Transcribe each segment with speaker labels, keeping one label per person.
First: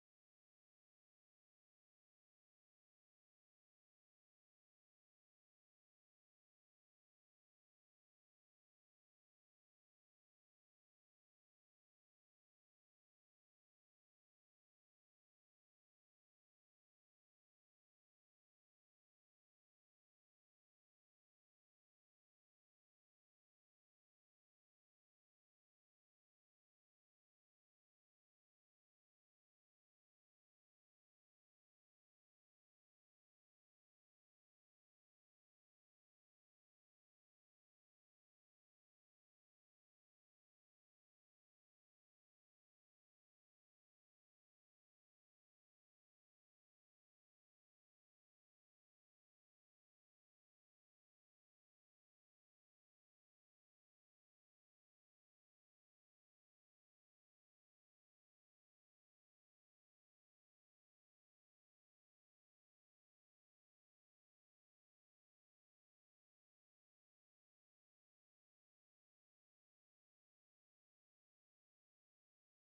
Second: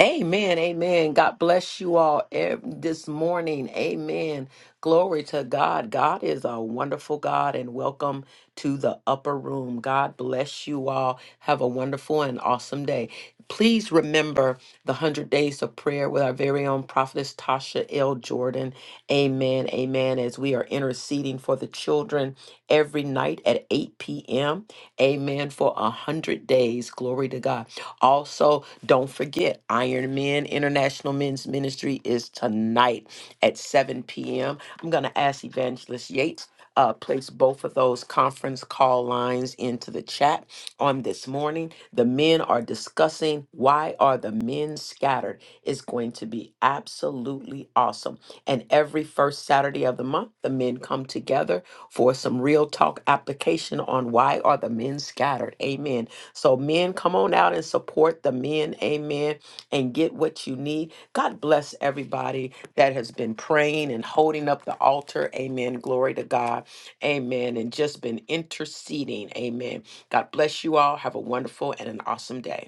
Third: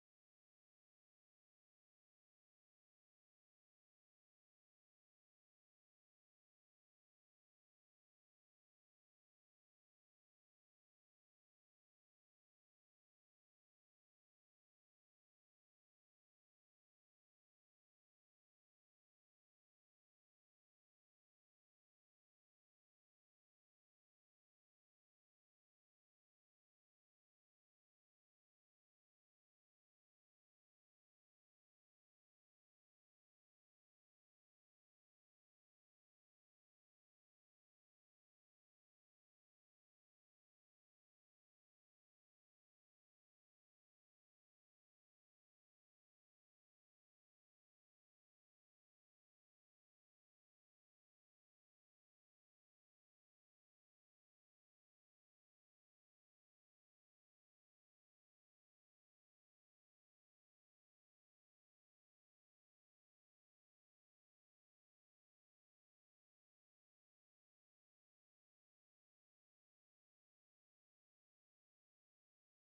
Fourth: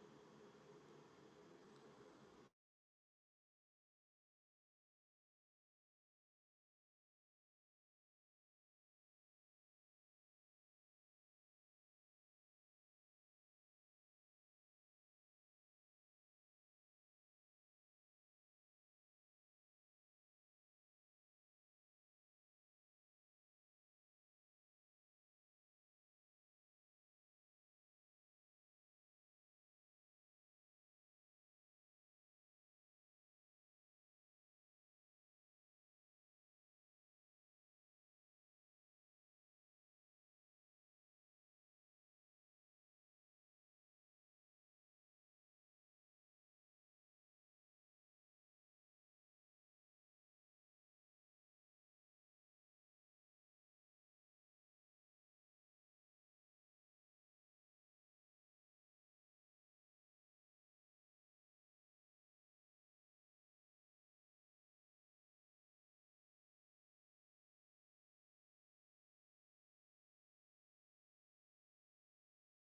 Speaker 1: Amen. Amen. God bless you all ev- this morning. Amen. Glory to God. God is a wonderful God and welcome to the upper room. God bless you all. Have a wonderful and awesome day. Please remember the 100 days of prayer with our very own prophetess Tasha L. Jordan. Amen. Amen. As we are interceding for the children every night at 8 p.m. Amen. For 100 days. Glory to God. Also, don't forget, Iron Men International Men's Ministry is tonight at 7 p.m. I'm going to ask Evangelist Yates. Uh, place both of those conference call lines into the chat on this morning. The men are discussing why are the men scattered. It's going to be absolutely awesome. And every first Saturday of the month, the men come together for some real talk application on why are the men scattered. Amen. So, men, come on out and support the men. Amen. And get what you need. God bless everybody that has been praying and holding up the altar. Amen. Glory to God. Amen. And just been interceding. Amen. God bless you all. Have a wonderful and an awesome day.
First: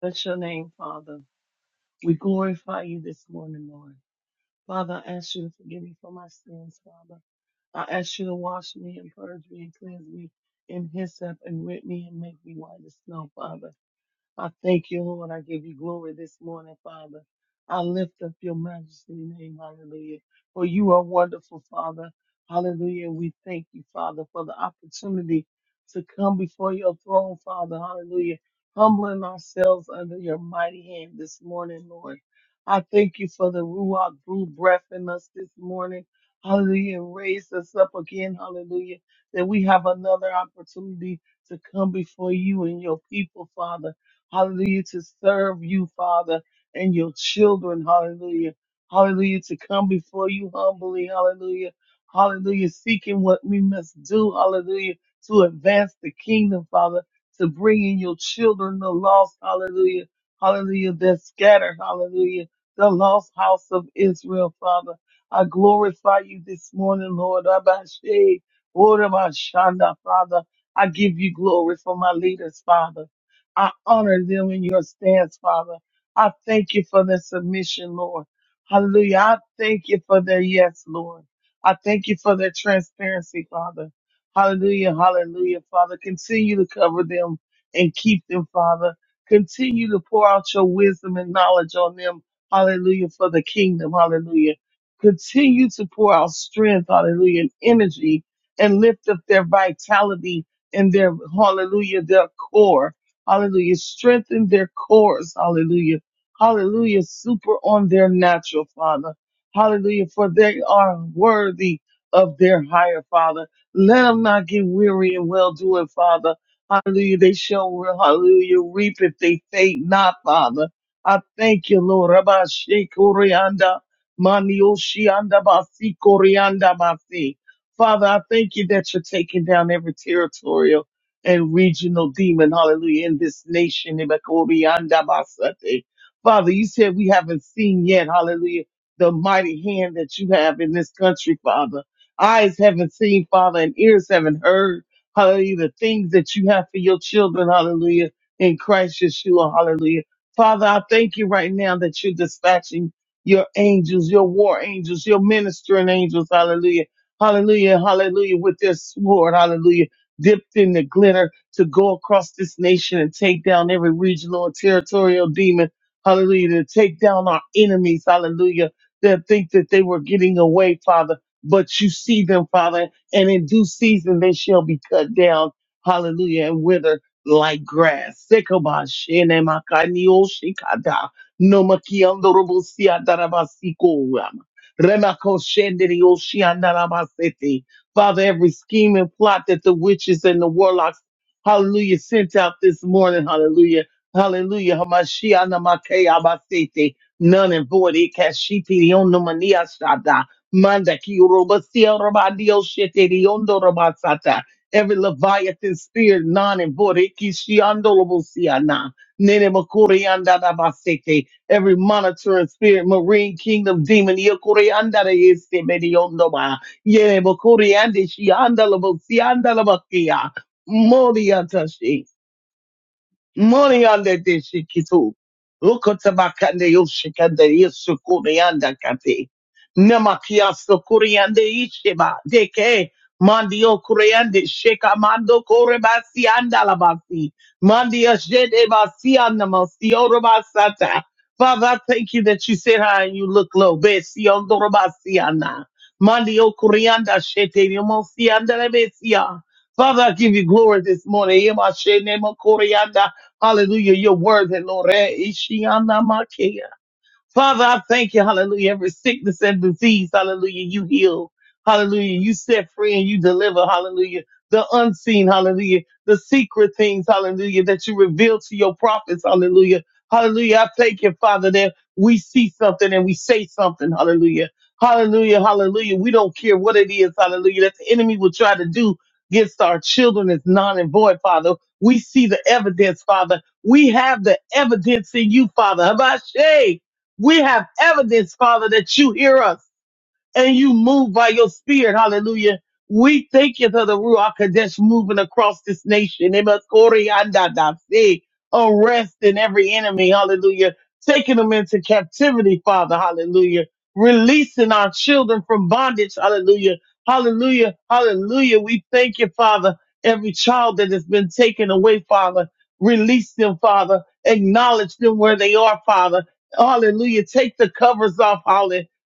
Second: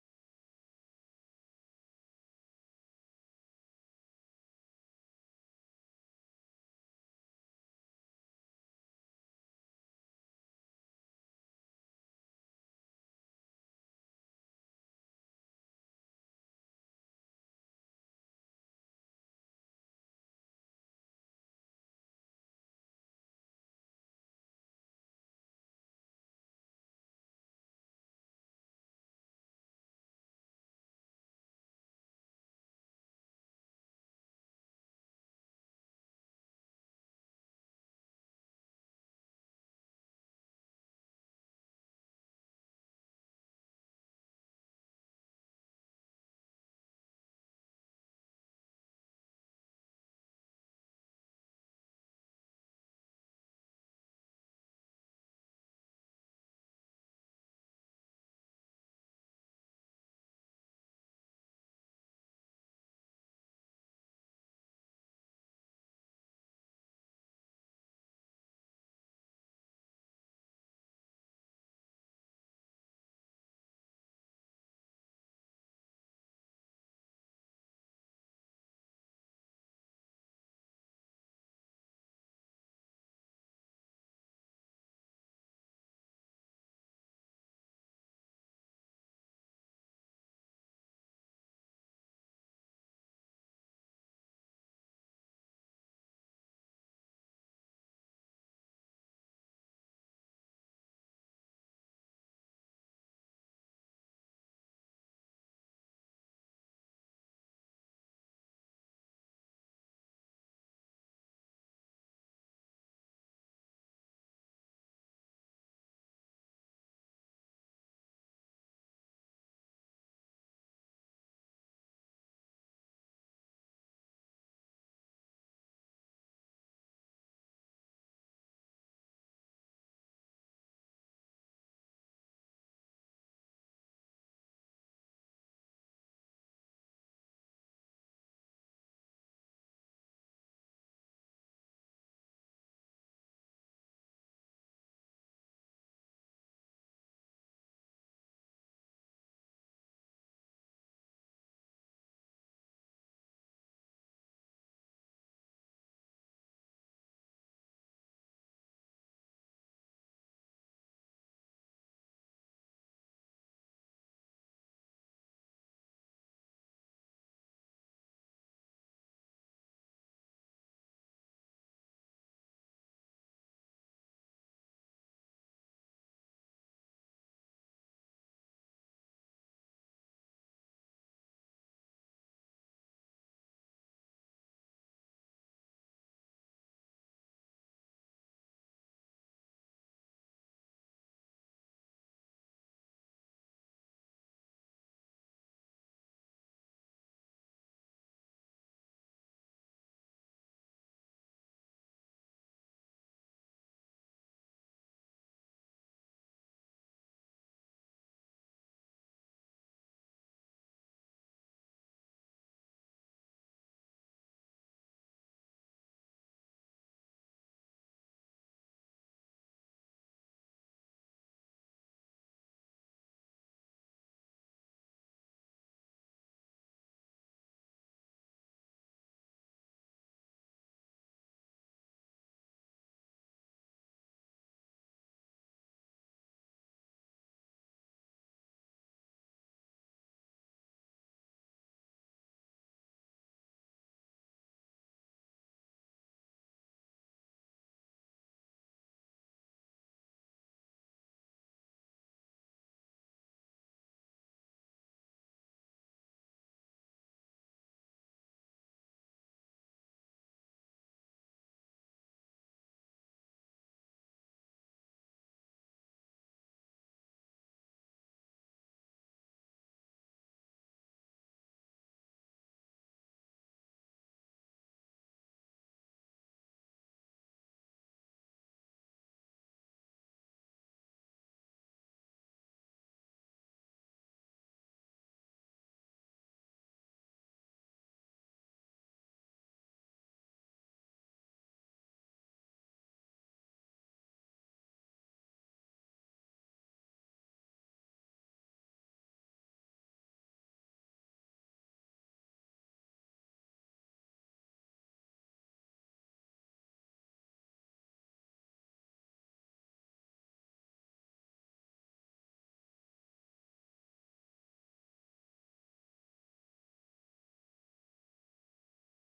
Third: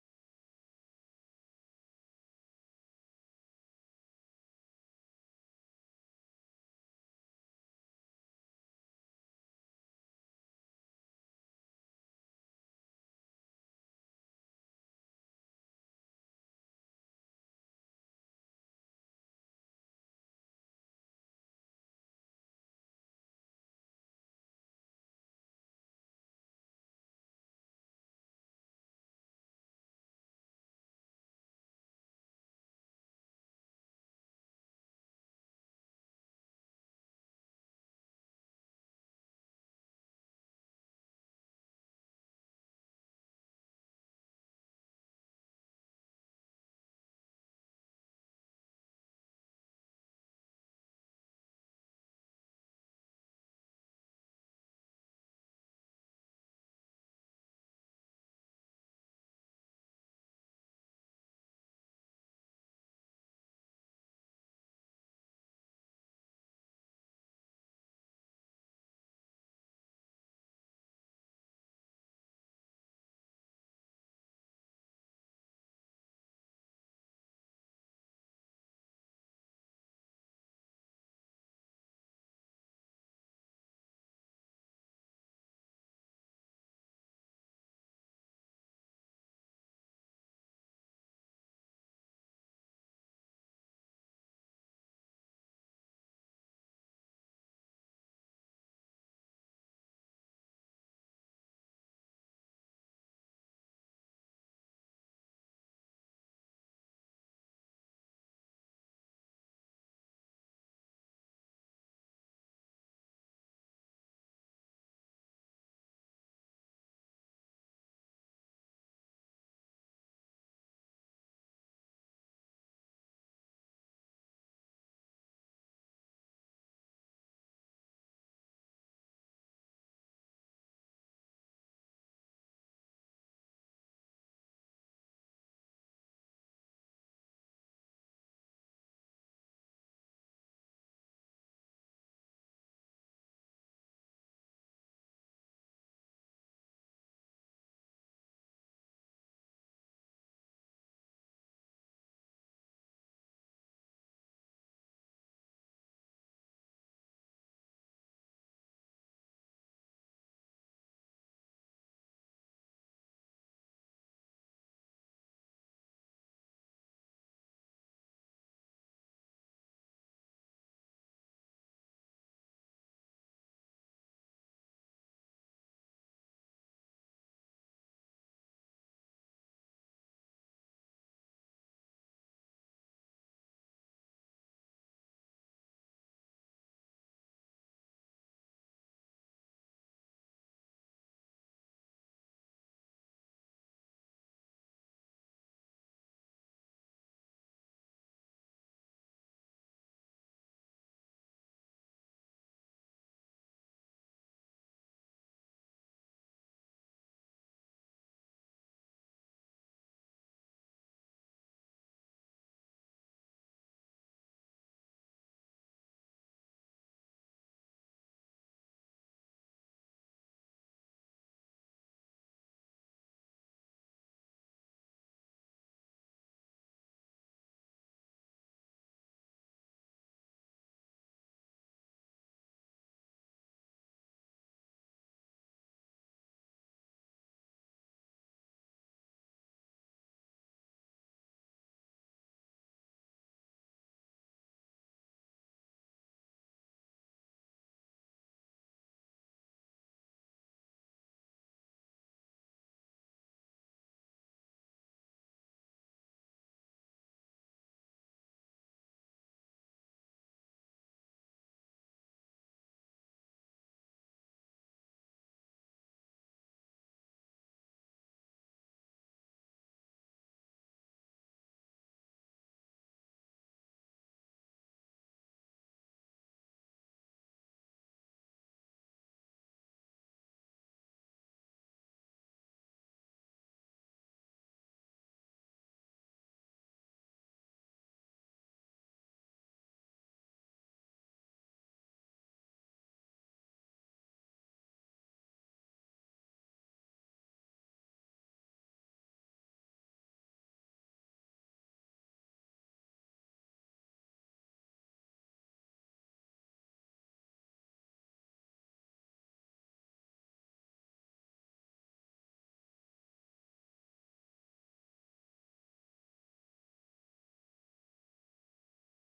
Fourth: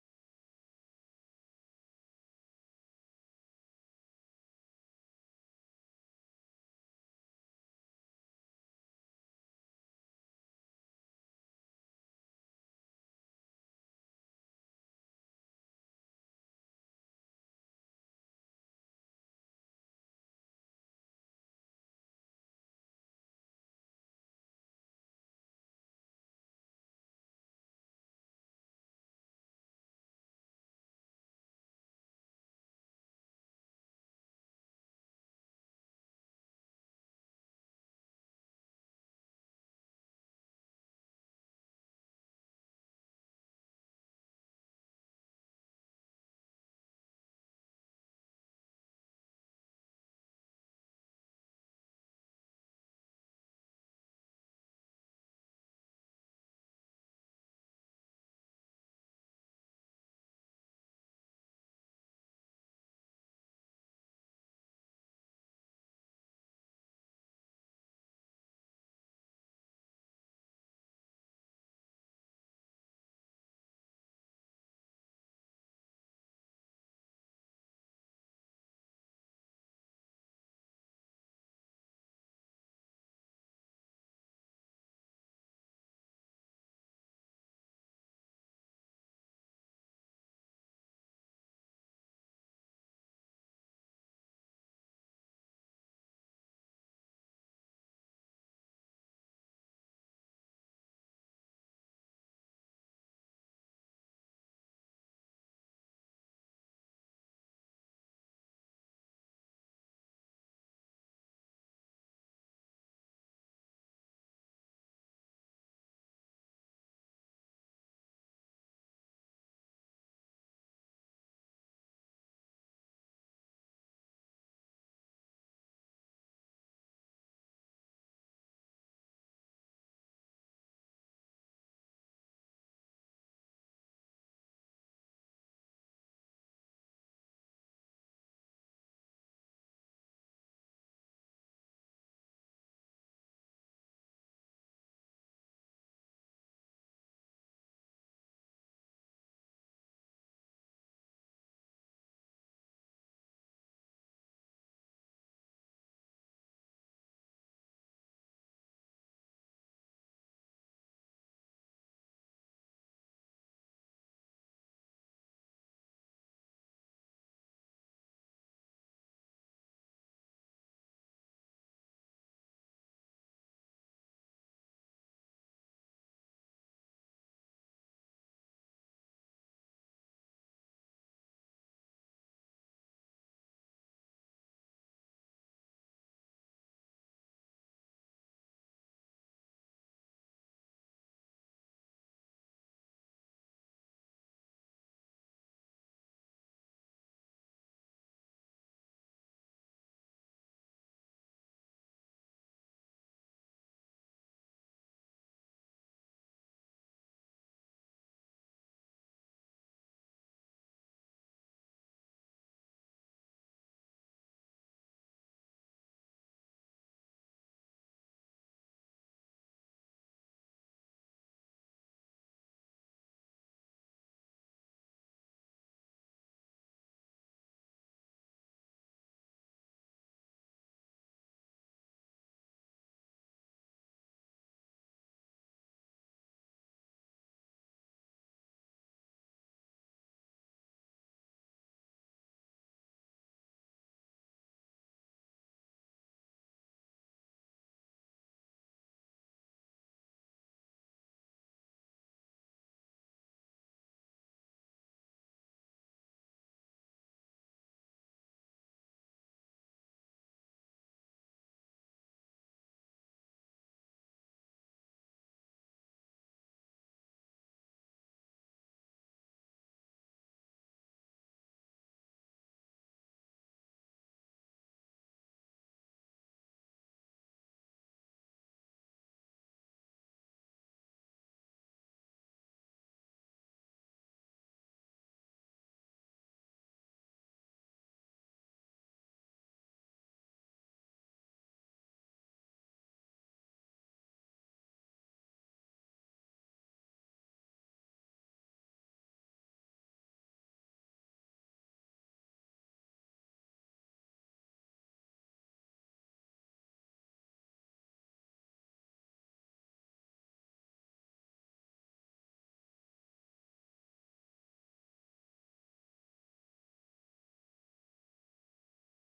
Speaker 2: Bless your name, Father. We glorify you this morning, Lord. Father, I ask you to forgive me for my sins, Father. I ask you to wash me and purge me and cleanse me in hyssop and rip me and make me white as snow, Father. I thank you, Lord. I give you glory this morning, Father. I lift up your majesty name, hallelujah. For you are wonderful, Father. Hallelujah. We thank you, Father, for the opportunity to come before your throne, Father. Hallelujah. Humbling ourselves under your mighty hand this morning, Lord. I thank you for the Ruach blew breath in us this morning. Hallelujah. And raised us up again. Hallelujah. That we have another opportunity to come before you and your people, Father hallelujah, to serve you, Father, and your children, hallelujah, hallelujah, to come before you humbly, hallelujah, hallelujah, seeking what we must do, hallelujah, to advance the kingdom, Father, to bring in your children, the lost, hallelujah, hallelujah, they're scattered, hallelujah, the lost house of Israel, Father. I glorify you this morning, Lord. Abashe, Orabashanda, Father. I give you glory for my leaders, Father. I honor them in your stance, Father. I thank you for their submission, Lord. Hallelujah. I thank you for their yes, Lord. I thank you for their transparency, Father. Hallelujah. Hallelujah, Father. Continue to cover them and keep them, Father. Continue to pour out your wisdom and knowledge on them. Hallelujah. For the kingdom. Hallelujah. Continue to pour out strength. Hallelujah. And energy and lift up their vitality and their, hallelujah, their core. Hallelujah. Strengthen their cores. Hallelujah. Hallelujah. Super on their natural, Father. Hallelujah. For they are worthy of their higher, Father. Let them not get weary and well doing, Father. Hallelujah. They shall, hallelujah, reap if they faint not, Father. I thank you, Lord. Rabba Shekorianda, Manioshianda Basi Korianda Basi. Father, I thank you that you're taking down every territorial and regional demon, hallelujah, in this nation. Ebekoriandabasate. Father, you said we haven't seen yet, hallelujah, the mighty hand that you have in this country, Father. Eyes haven't seen, Father, and ears haven't heard, hallelujah, the things that you have for your children, hallelujah, in Christ Yeshua, hallelujah. Father, I thank you right now that you're dispatching your angels, your war angels, your ministering angels, hallelujah, hallelujah, hallelujah, with their sword, hallelujah dipped in the glitter to go across this nation and take down every regional and territorial demon. Hallelujah. To take down our enemies. Hallelujah. That think that they were getting away, Father. But you see them, Father, and in due season they shall be cut down. Hallelujah. And wither like grass. Sekobashenemakaniyoshikada. Nomakiandorobosiadarabasikoyama. Remakoshenderioshiandarabasete. Father, every scheme and plot that the witches and the warlocks, hallelujah, sent out this morning, hallelujah, hallelujah, Hamashiach namakei abasete, none and void, ikashiti rionomania shada, manda ki urobasia robadio shete riondo robasata, every leviathan spirit, none and void, ikishiando robosiana, nene makurianda dabasete, every monitoring spirit, marine kingdom demon, yokurianda de este Yere bokuri andi shi andala bo si andala bakia. Mori atashi. Money on the deshikitu. Ukotabakande yoshikande yesukurianda kate. Nemakia sukuriande isheba. Deke mandio kuriande sheka mando korebasi andalabasi. Mandia jede basi andamasi orobasata. Father, I thank you that you sit high and you look low. Besi ondorobasi anda. Mandio kurianda shete yomosi andalabesia. Father, I give you glory this morning. Yema shene makorianda. Hallelujah. You're worthy, Lord. Eh, Ishiana make. Father, I thank you, hallelujah. Every sickness and disease, hallelujah, you heal. Hallelujah. You set free and you deliver, hallelujah. The unseen, hallelujah. The secret things, hallelujah, that you reveal to your prophets, hallelujah. Hallelujah. I thank you, Father, that we see something and we say something, hallelujah. Hallelujah, hallelujah. We don't care what it is, hallelujah, that the enemy will try to do against our children is non and void, Father. We see the evidence, Father. We have the evidence in you, Father. Habashay. We have evidence, Father, that you hear us and you move by your spirit. Hallelujah. We thank you for the Ruach Kadesh moving across this nation. It must glory and da- da- si. Arrest in every enemy. Hallelujah. Taking them into captivity, Father. Hallelujah. Releasing our children from bondage. Hallelujah. Hallelujah. Hallelujah. We thank you, Father. Every child that has been taken away, Father. Release them, Father. Acknowledge them where they are, Father. Hallelujah. Take the covers off.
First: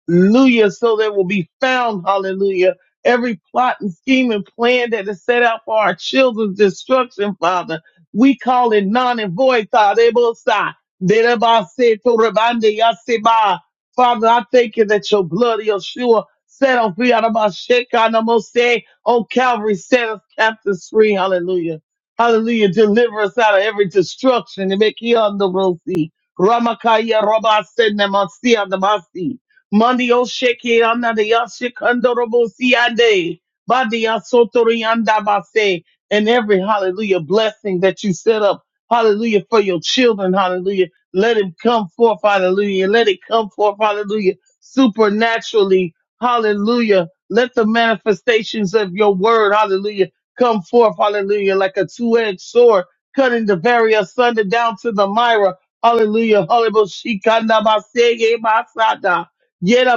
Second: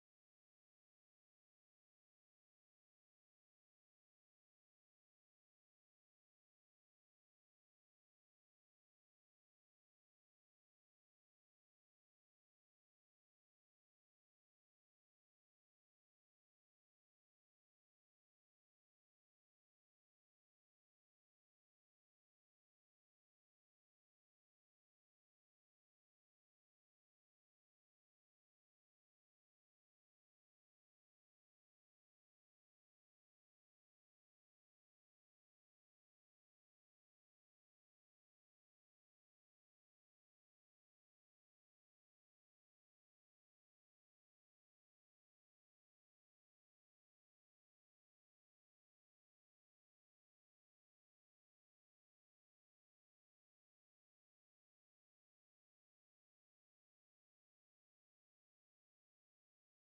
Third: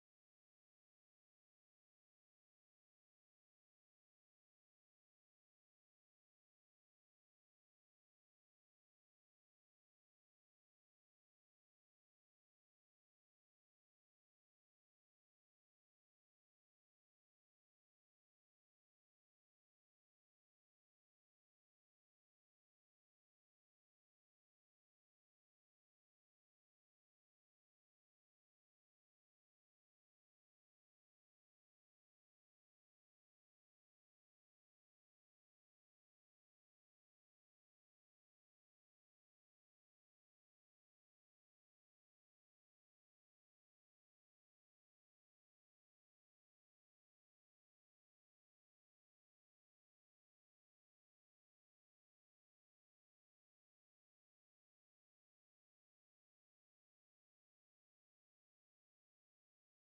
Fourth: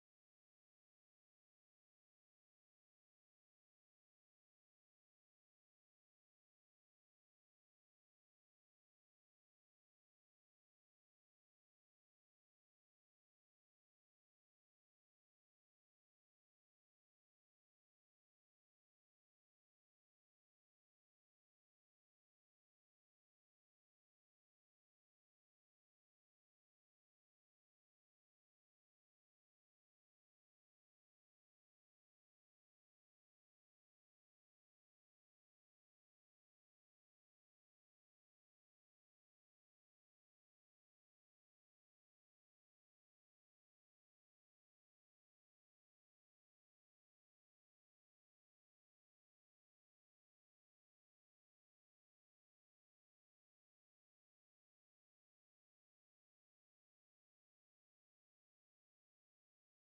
Speaker 2: Hallelujah. So they will be found, hallelujah, every plot and scheme and plan that is set out for our children's destruction, Father. We call it non and void, Father. Ebosa, derabase, torabande, yaseba. Father, I thank you that your blood, Yeshua, set on free out of my shekanamose on Calvary, set us captives free. Hallelujah. Hallelujah. Deliver us out of every destruction and make you on the road. Ramakaya Rabba Sendamasi Mandio sheke anada ya shekandorobo siande. Badia sotorianda base. And every hallelujah blessing that you set up, hallelujah, for your children, hallelujah. Let it come forth, hallelujah. Let it come forth, hallelujah, supernaturally, hallelujah. Let the manifestations of your word, hallelujah, come forth, hallelujah, like a two-edged sword, cutting the very asunder down to the myra. Hallelujah. Hallelujah. Yet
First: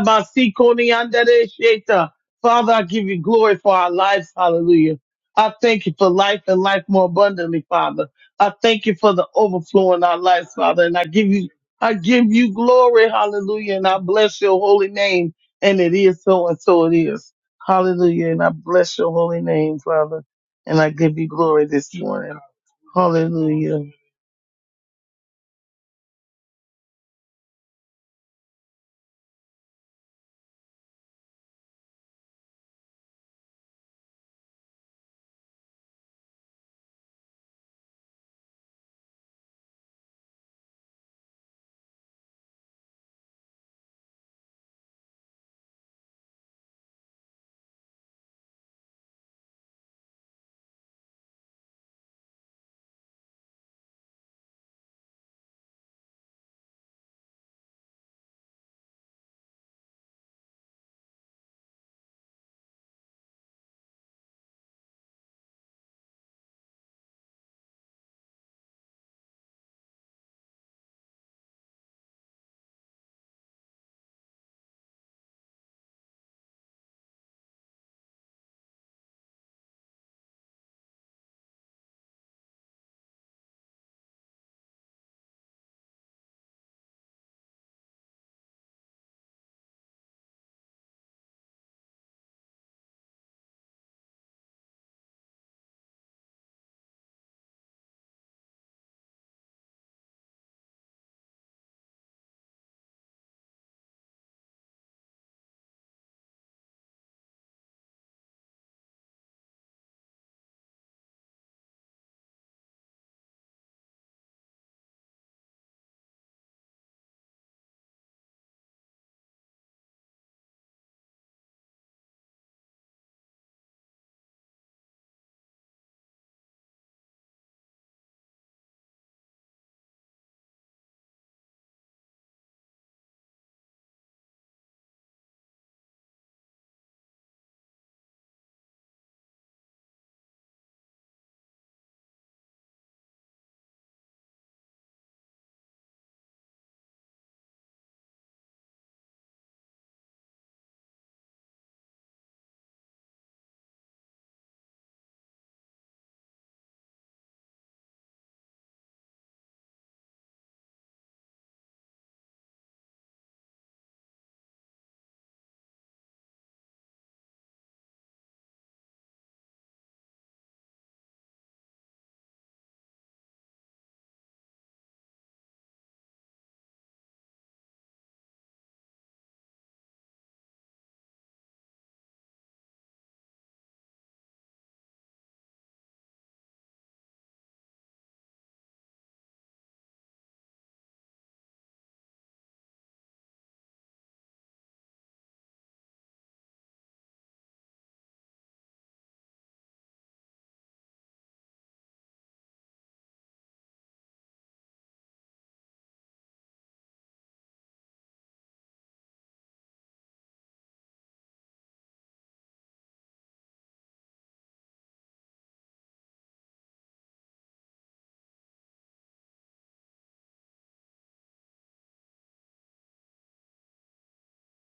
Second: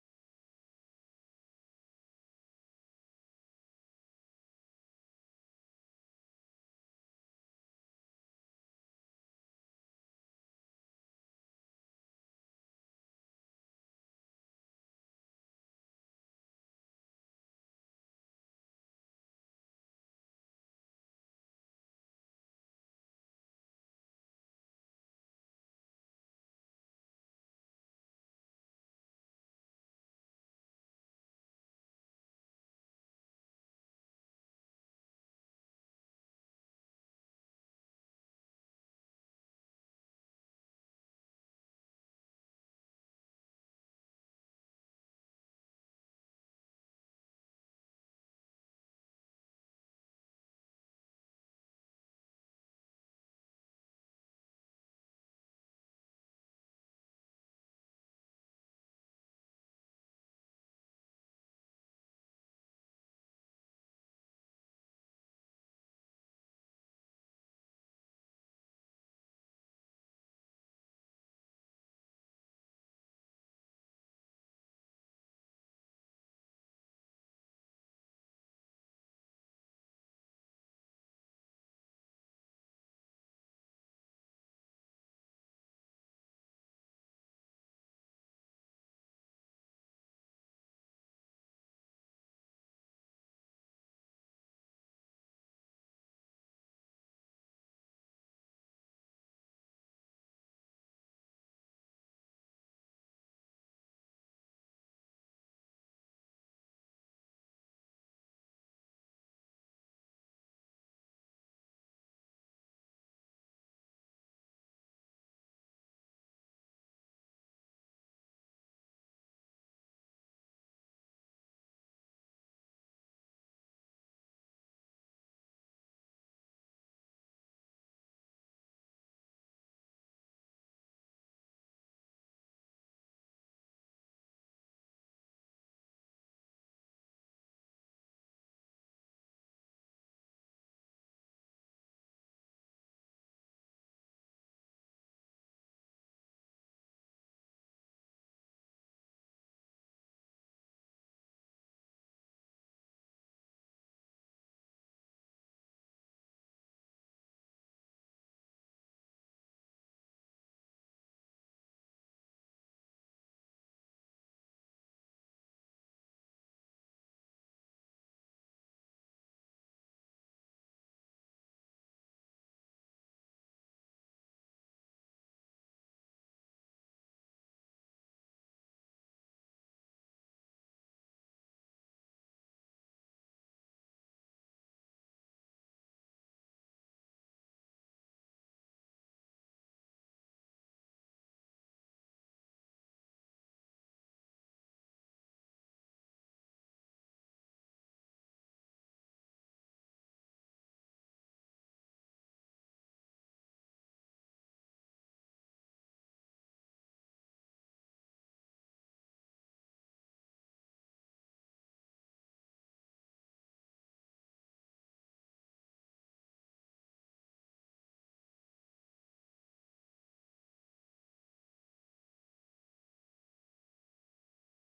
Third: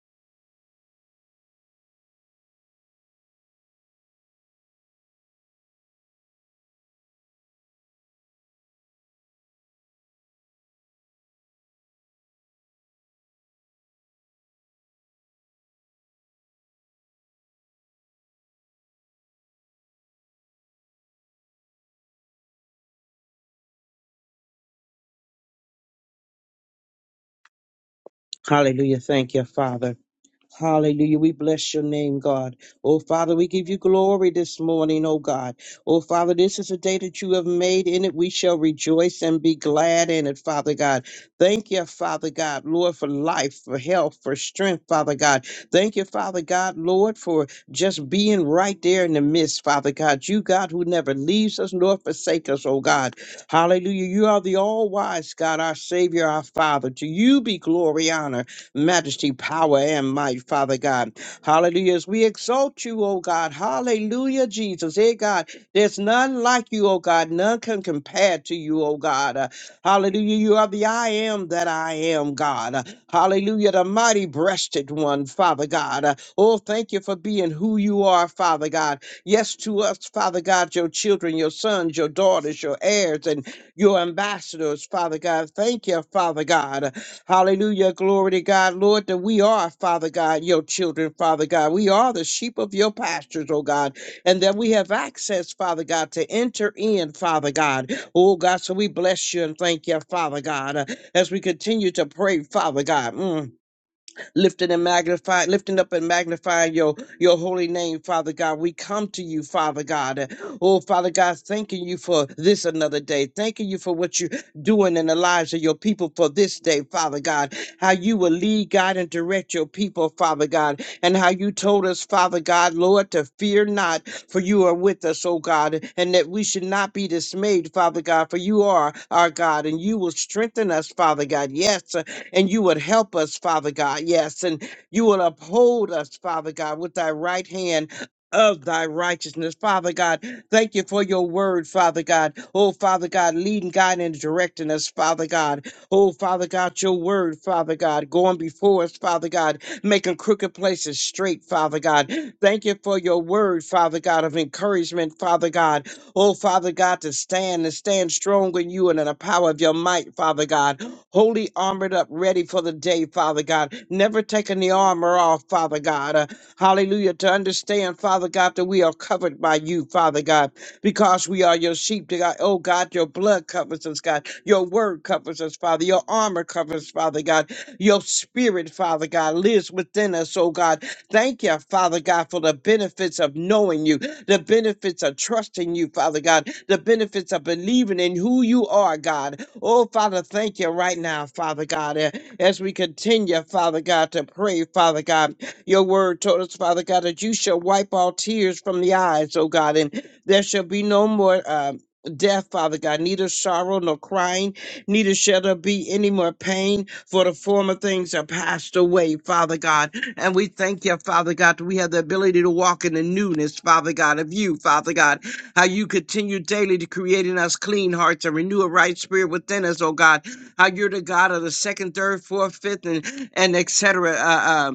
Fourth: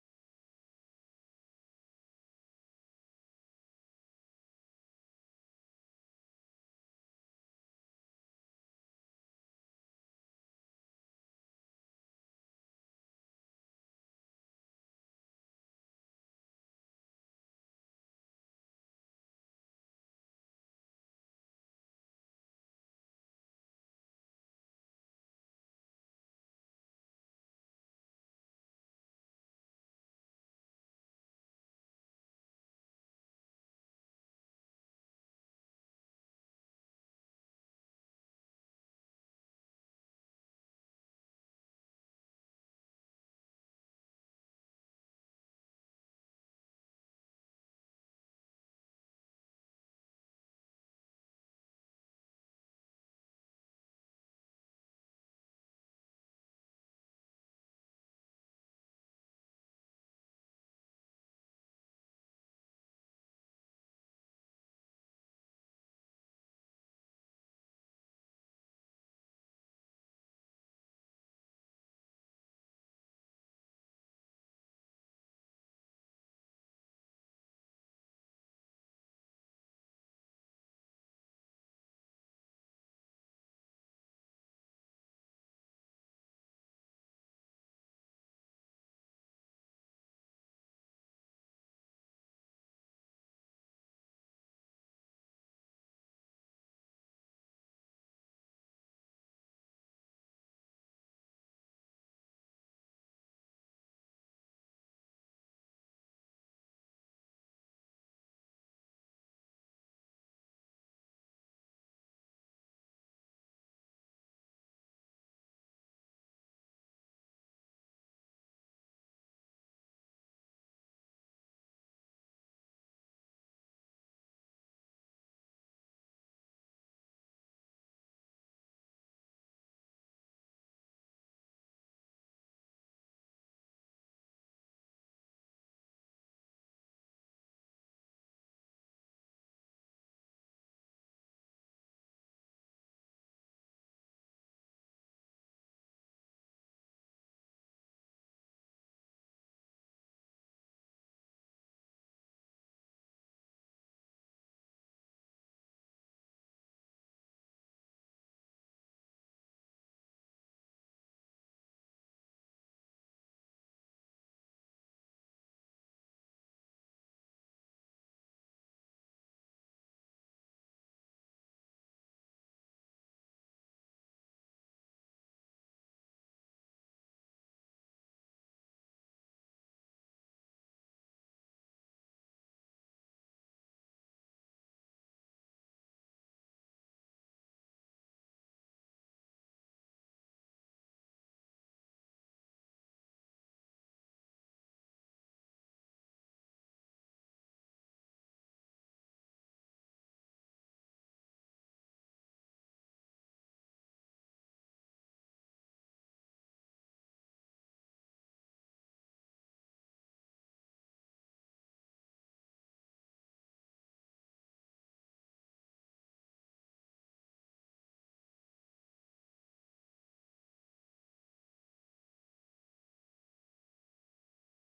Speaker 2: Koni Andere Sheta. Father, I give you glory for our lives. Hallelujah. I thank you for life and life more abundantly, Father. I thank you for the overflow in our lives, Father. And I give you, I give you glory. Hallelujah. And I bless your holy name. And it is so and so it is. Hallelujah. And I bless your holy name, Father. And I give you glory this morning. Hallelujah.
Speaker 3: Hallelujah. Thank you, Father. Hallelujah. We bless your name, God. Oh, Father, we give you glory this morning, oh God. Oh, Father, this is a day that you have made. In it we shall rejoice and be glad in it, Father God. Thank you, Father God, Lord, for life, for health, for strength, Father God. Thank you, Father God, Lord, for just being right there in the midst, Father God. You, God, who never leaves us nor forsake us, oh God. Hallelujah. You are the all wise God, our Savior, our Father. To you be glory, honor majesty, power, and might, Father God. Hallelujah. As we exalt you, O God. Hallelujah, Jesus. Hey, God, there's none like you, O God. None can compare to you, O God. Uh, hallelujah. You are the I am that I am, God. Uh, hallelujah. The mighty breasted one, Father God. Uh, oh, thank you for being who you are, Father God. Yes, to us, Father God, your children, your sons, your daughters, your heirs, and your ambassadors, Father God. Thank you, Father God. Hallelujah. Glory to God, Lord, that we are, Father God, your children, Father God. We are the sheep of your pastures, oh God, and that we have access, Father God, to enter in, Father God. Oh God, so we bless you and thank you, Father God, uh, as we continue to pray, Father God. Mm lifting and magnifying, lifting up and magnifying your, your holy name, Father God. We come to you, Father God. Oh, Father God, thanking you for this another day. Thanking you for what you're doing in the lives of your people for this day, Father God. How you will lead, God, and direct your people, Father God. And how you told us, Father God, Lord, to fear not, for you are with us, oh God, and that we should not be dismayed, Father God, for you are our God, and you will strengthen us, Father God. Yes, and you would help us, Father God. Yes, and you will uphold us, Father God, with thy right hand. Of thy righteousness, Father God. Thank you for your word, Father God. Oh, Father God, leading, guiding, and directing us, Father God. Oh, Father God, your word, Father God, going before us, Father God, making crooked places straight, Father God. Thank you for your word, Father God, of encouragement, Father God. Oh, Father God, to stand and stand strong in you and in the power of your might, Father God wholly armored up, ready for the day, Father God. Never taking the armor off, Father God. Uh, hallelujah. To understand, Father God, that we are covered by you, Father God, because we are your sheep, dear God. Oh God, your blood covers us, God. Your word covers us, Father. Your armor covers, Father God. Your spirit, Father God, lives within us, oh God. Thank you, Father God, for the benefits of knowing you, the benefits of trusting you, Father God, the benefits of believing in who you are, God. Oh, Father, thank you right now, Father God. Uh, As we continue, Father God, to pray, Father God, your word told us, Father God, that you shall wipe all tears from the eyes, oh God, and there shall be no more. Uh, Death, Father God, neither sorrow nor crying, neither shall there be any more pain, for the former things are passed away, Father God. And we thank you, Father God, that we have the ability to walk in the newness, Father God, of you, Father God. How you continue daily to create in us clean hearts and renew a right spirit within us, oh God. How you're the God of the second, third, fourth, fifth, and and et etc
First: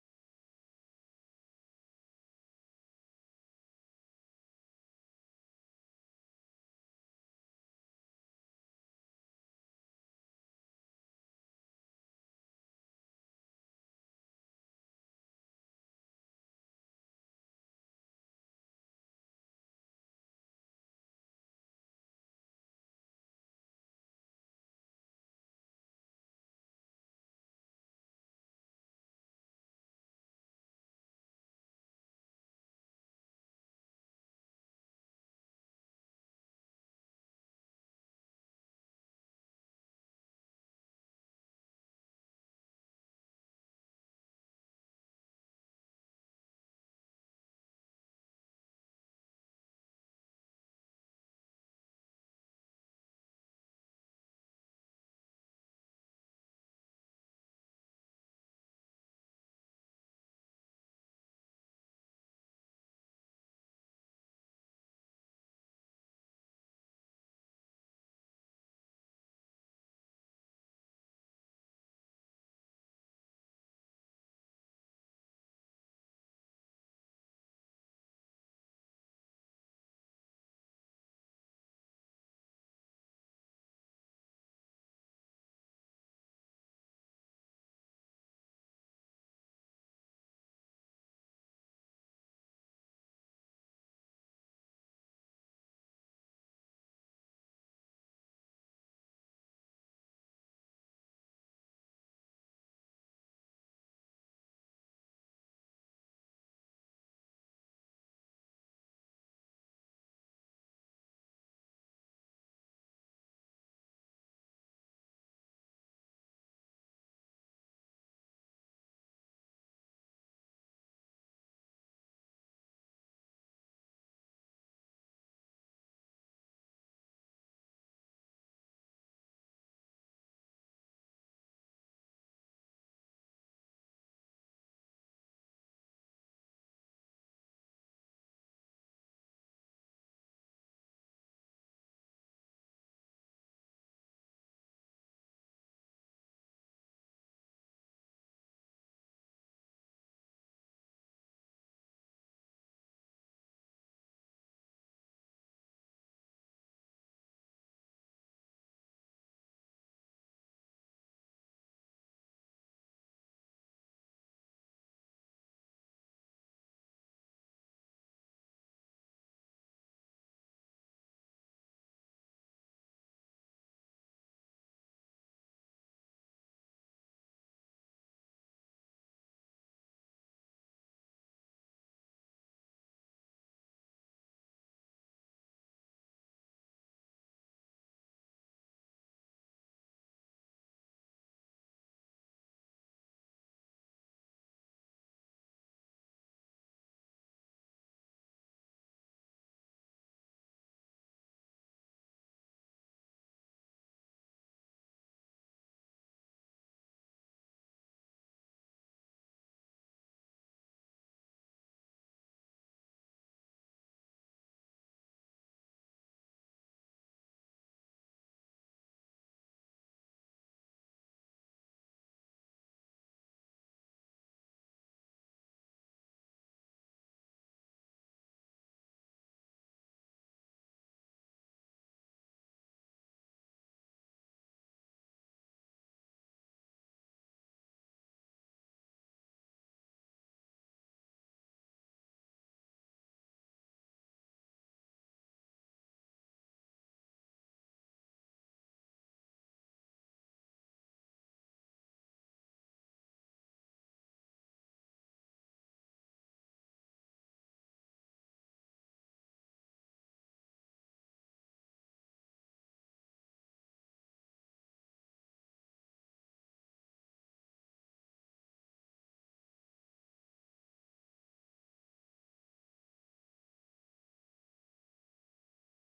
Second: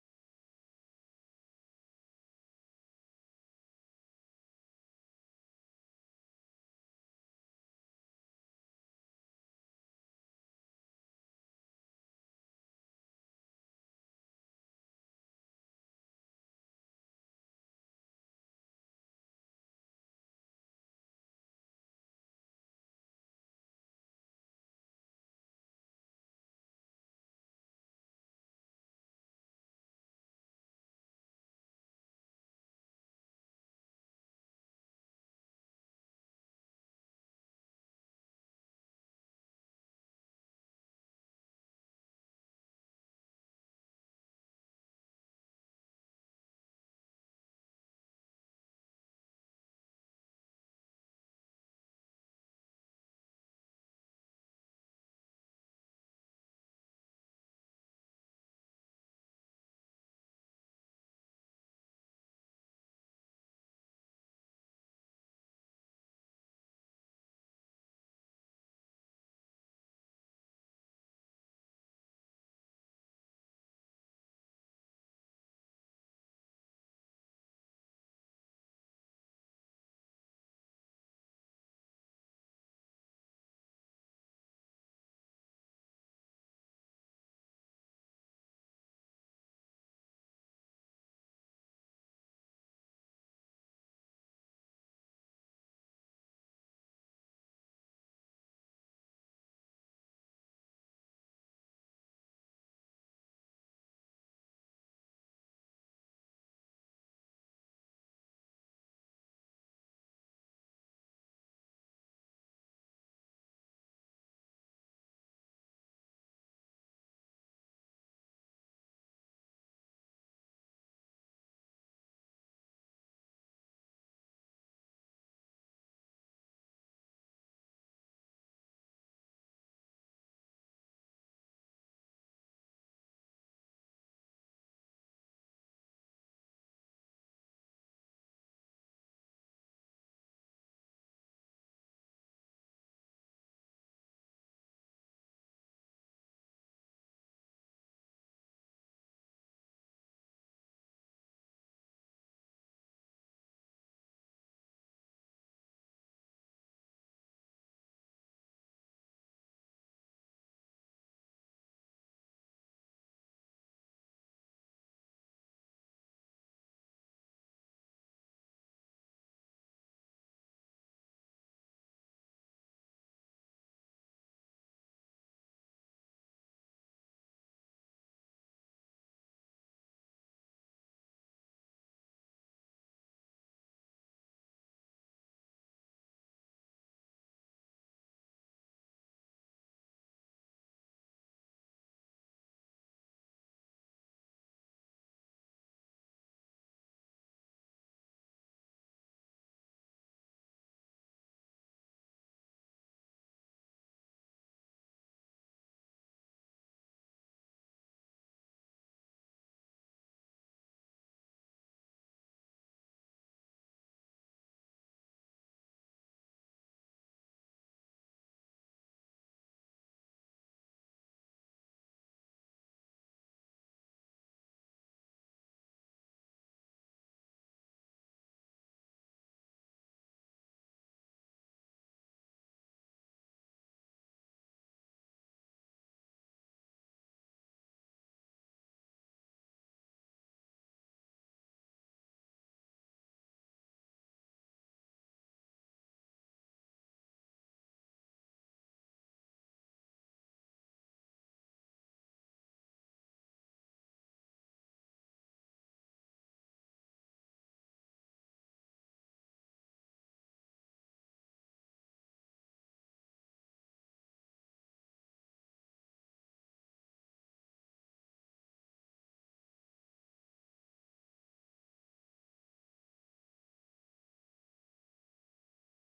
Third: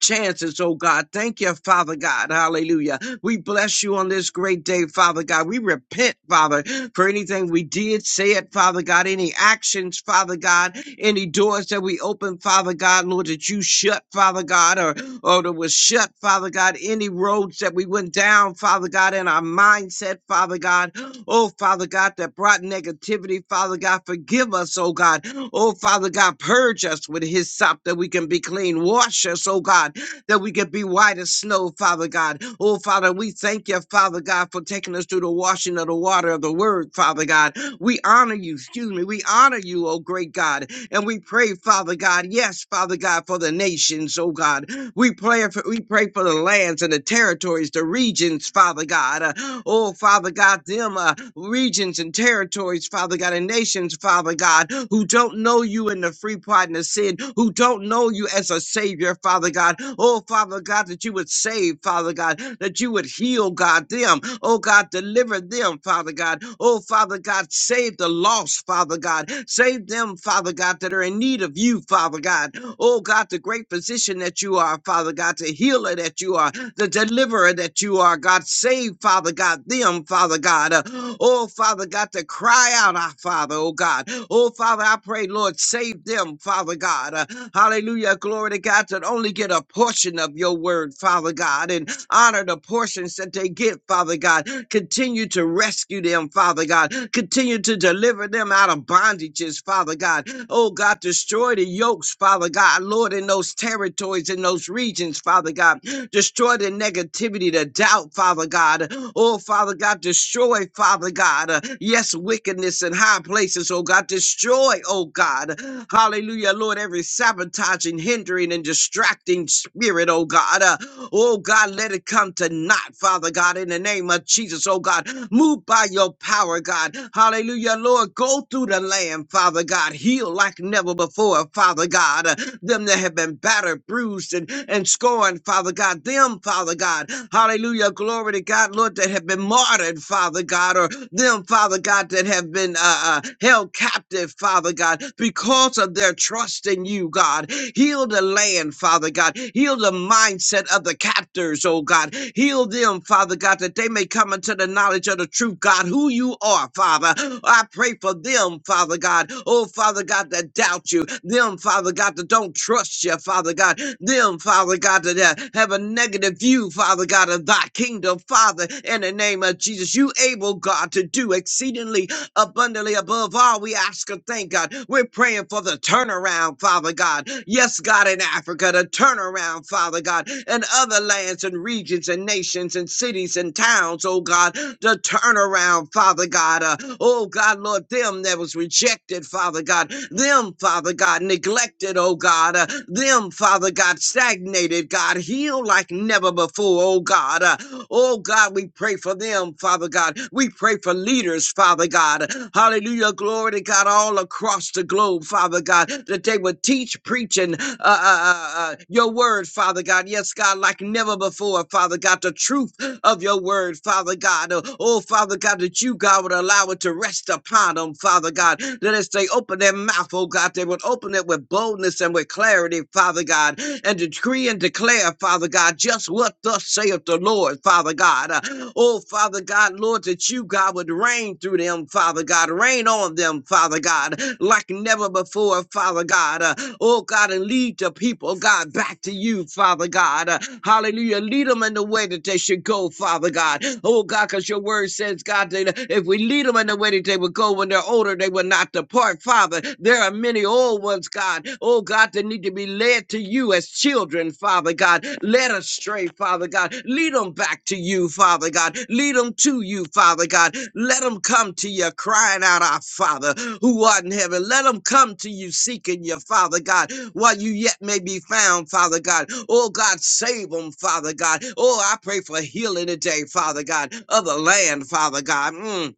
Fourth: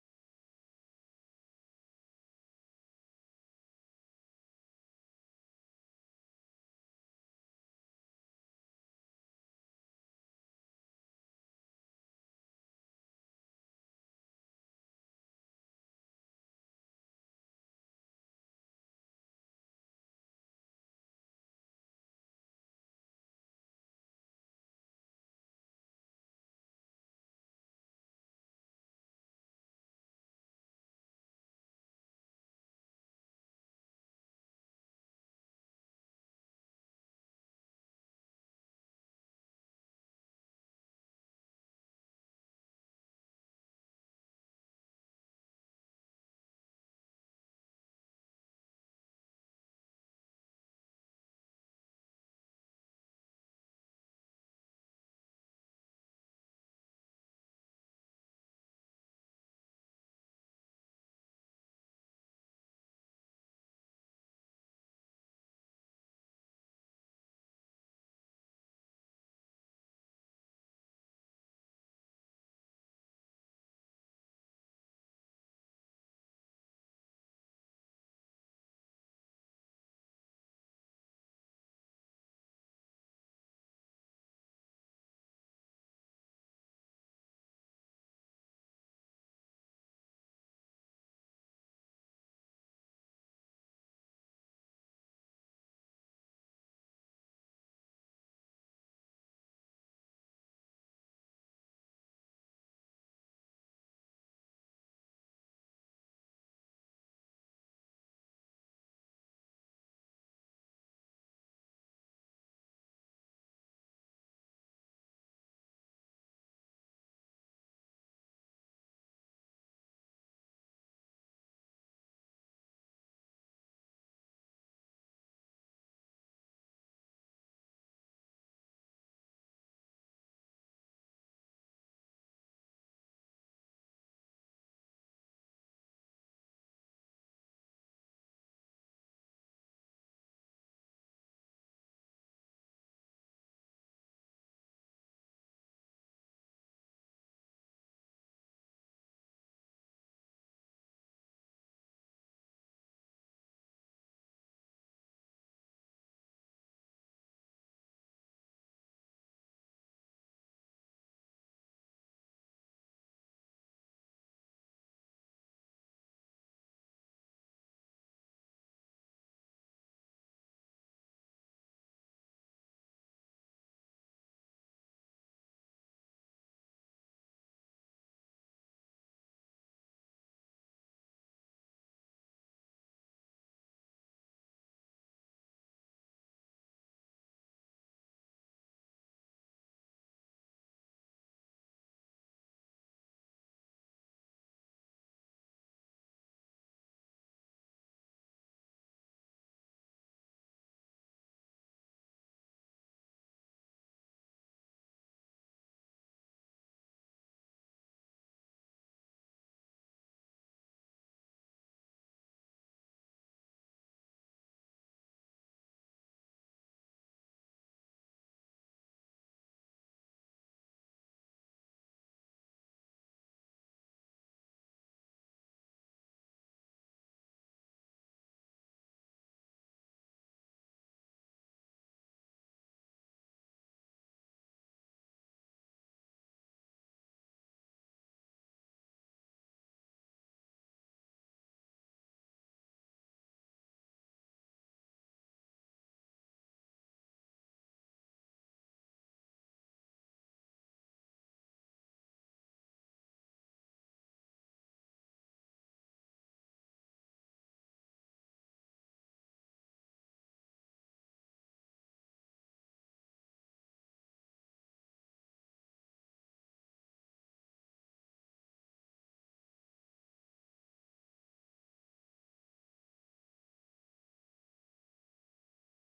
Speaker 3: chances, oh God. Thank you, Father God. Hallelujah. We bless you on this great day, Father God. We repent, Father, for anything we did, said, Father God, any actions, Father God, any doors that we opened, Father God, Lord, that you shut, Father God, or, or that was shut, Father God, any roads that we went down, Father God, in our mindset, Father God. Oh, Father God, that brought negativity. Father God, forgive us, oh God. Oh, Father God, purge us with his sop that we can be clean. Wash us, oh God, that we can be white as snow, Father God. Oh, Father, we thank you, Father God, for taking us through the washing of the water of the word, Father God. We honor you, excuse me. We honor you, oh great God. And we pray, Father God, yes, Father God, for the nations, oh God. We pray for we pray for the lands and the territories, the regions, Father God. Uh, oh, Father God, them uh, regions and territories, Father God, and nations, Father God, who don't know you in the free pardon of sin, who don't know you as a Savior, Father God. Oh, Father God. God, that you would save, Father God, that you would heal, God, them. Oh, God, deliver them, Father God. Oh, Father God, save the lost, Father God. Save them, Father God, that are in need of you, Father God. Oh, God, the great physician that you are, Father God, the healer that you are the deliverer that you are, God. Save, Father God, them, Father God. Uh, oh, Father God, to cry out, our Father, oh God. Oh, Father, I pray, Lord, save them, Father God. Uh, hallelujah. Glory to God, that only get a portion of your word, Father God, and honor the portions that they get, Father God. Continue to rescue them, Father God. Continue to deliver them out of bondages, Father God. oh. Oh God, destroy the yokes, Father God, Lord, in those territories, in those regions, Father God. Destroy the negativity, the doubt, Father God. Oh, Father God, destroy, Father God. uh, yes, wickedness in high places, oh God. Destroy, oh God. Hallelujah, Lord, every sabotaging, hindering, and distracting spirit, oh God. Uh, oh God, let it come to naught, Father God, in the name of Jesus. Jesus, oh God. Move by your power, God. Hallelujah, Lord. Go through the land, Father God. Heal like never before, Father God. Uh, Them that have been battered, bruised, and, and scorned, Father God. Them, Father God. Hallelujah, glory to God, Lord, that have been martyred, Father God, or them, Father God, that have been uh, uh, held captive, Father God, because of their trust in you, God. Heal the the land, Father God. Heal the mindset of the captors, oh God. Heal them, Father God, that they may come into the knowledge of the truth, God, who you are, Father. I pray for them, Father God. Oh, Father God, that doubt you. Them, Father God, that don't trust you, Father God. Them, Father God, that uh, have a negative view, Father God, of thy kingdom, Father. In the name of Jesus, you able, God, to do exceedingly abundantly above all we ask and thank God. We're praying for the turnaround, Father God. Yes, God, in Africa, the turnaround, Father God, and other lands and regions and nations and cities and towns, oh God, the turnaround, Father God. Uh, oh God, Lord, them that was rejected, Father God, them, Father God, neglected, oh God, uh, them, Father God, stagnated, God, healed like never before, oh God. Uh, oh Oh God, we pray for them, Father God. We pray for leaders, Father God. Hallelujah. Glory to God all across the globe, Father God, that they would teach, preach, and uh, uh, uh, uh, your word, Father God. Yes, God, like never before, Father God, the truth of your word, Father God. Uh, Oh, Father God, that you, God, would allow it to rest upon them, Father God. That as they open their mouth, oh God, they would open it with boldness and with clarity, Father God, and that decree and declare, Father God, just what thus saith the Lord, Father God. Uh, oh, Father God, Lord, that you, God, would reign through them, Father God. reign on them, Father God, like never before, Father God. Uh, oh, God, and lead the people, God, back to you, Father God. Uh, hallelujah. Lead them in the way that they should go, Father God. Oh, God, because your word says, God, that if we lead them in the way that they would go when they're older, they will not depart, Father. There there are many old ones, God, oh God, that need to be led to you as children, Father God. Let us stray, Father God. Lead them back to you, Father God. Lead them to you, Father God. Let them come to you crying out, Our Father who art in heaven. Let them come to you seeking you, Father God, while you yet may be found, Father God. Oh God, save them, Father God. Oh, I pray for healing today, Father God, of the land, Father God. Mm.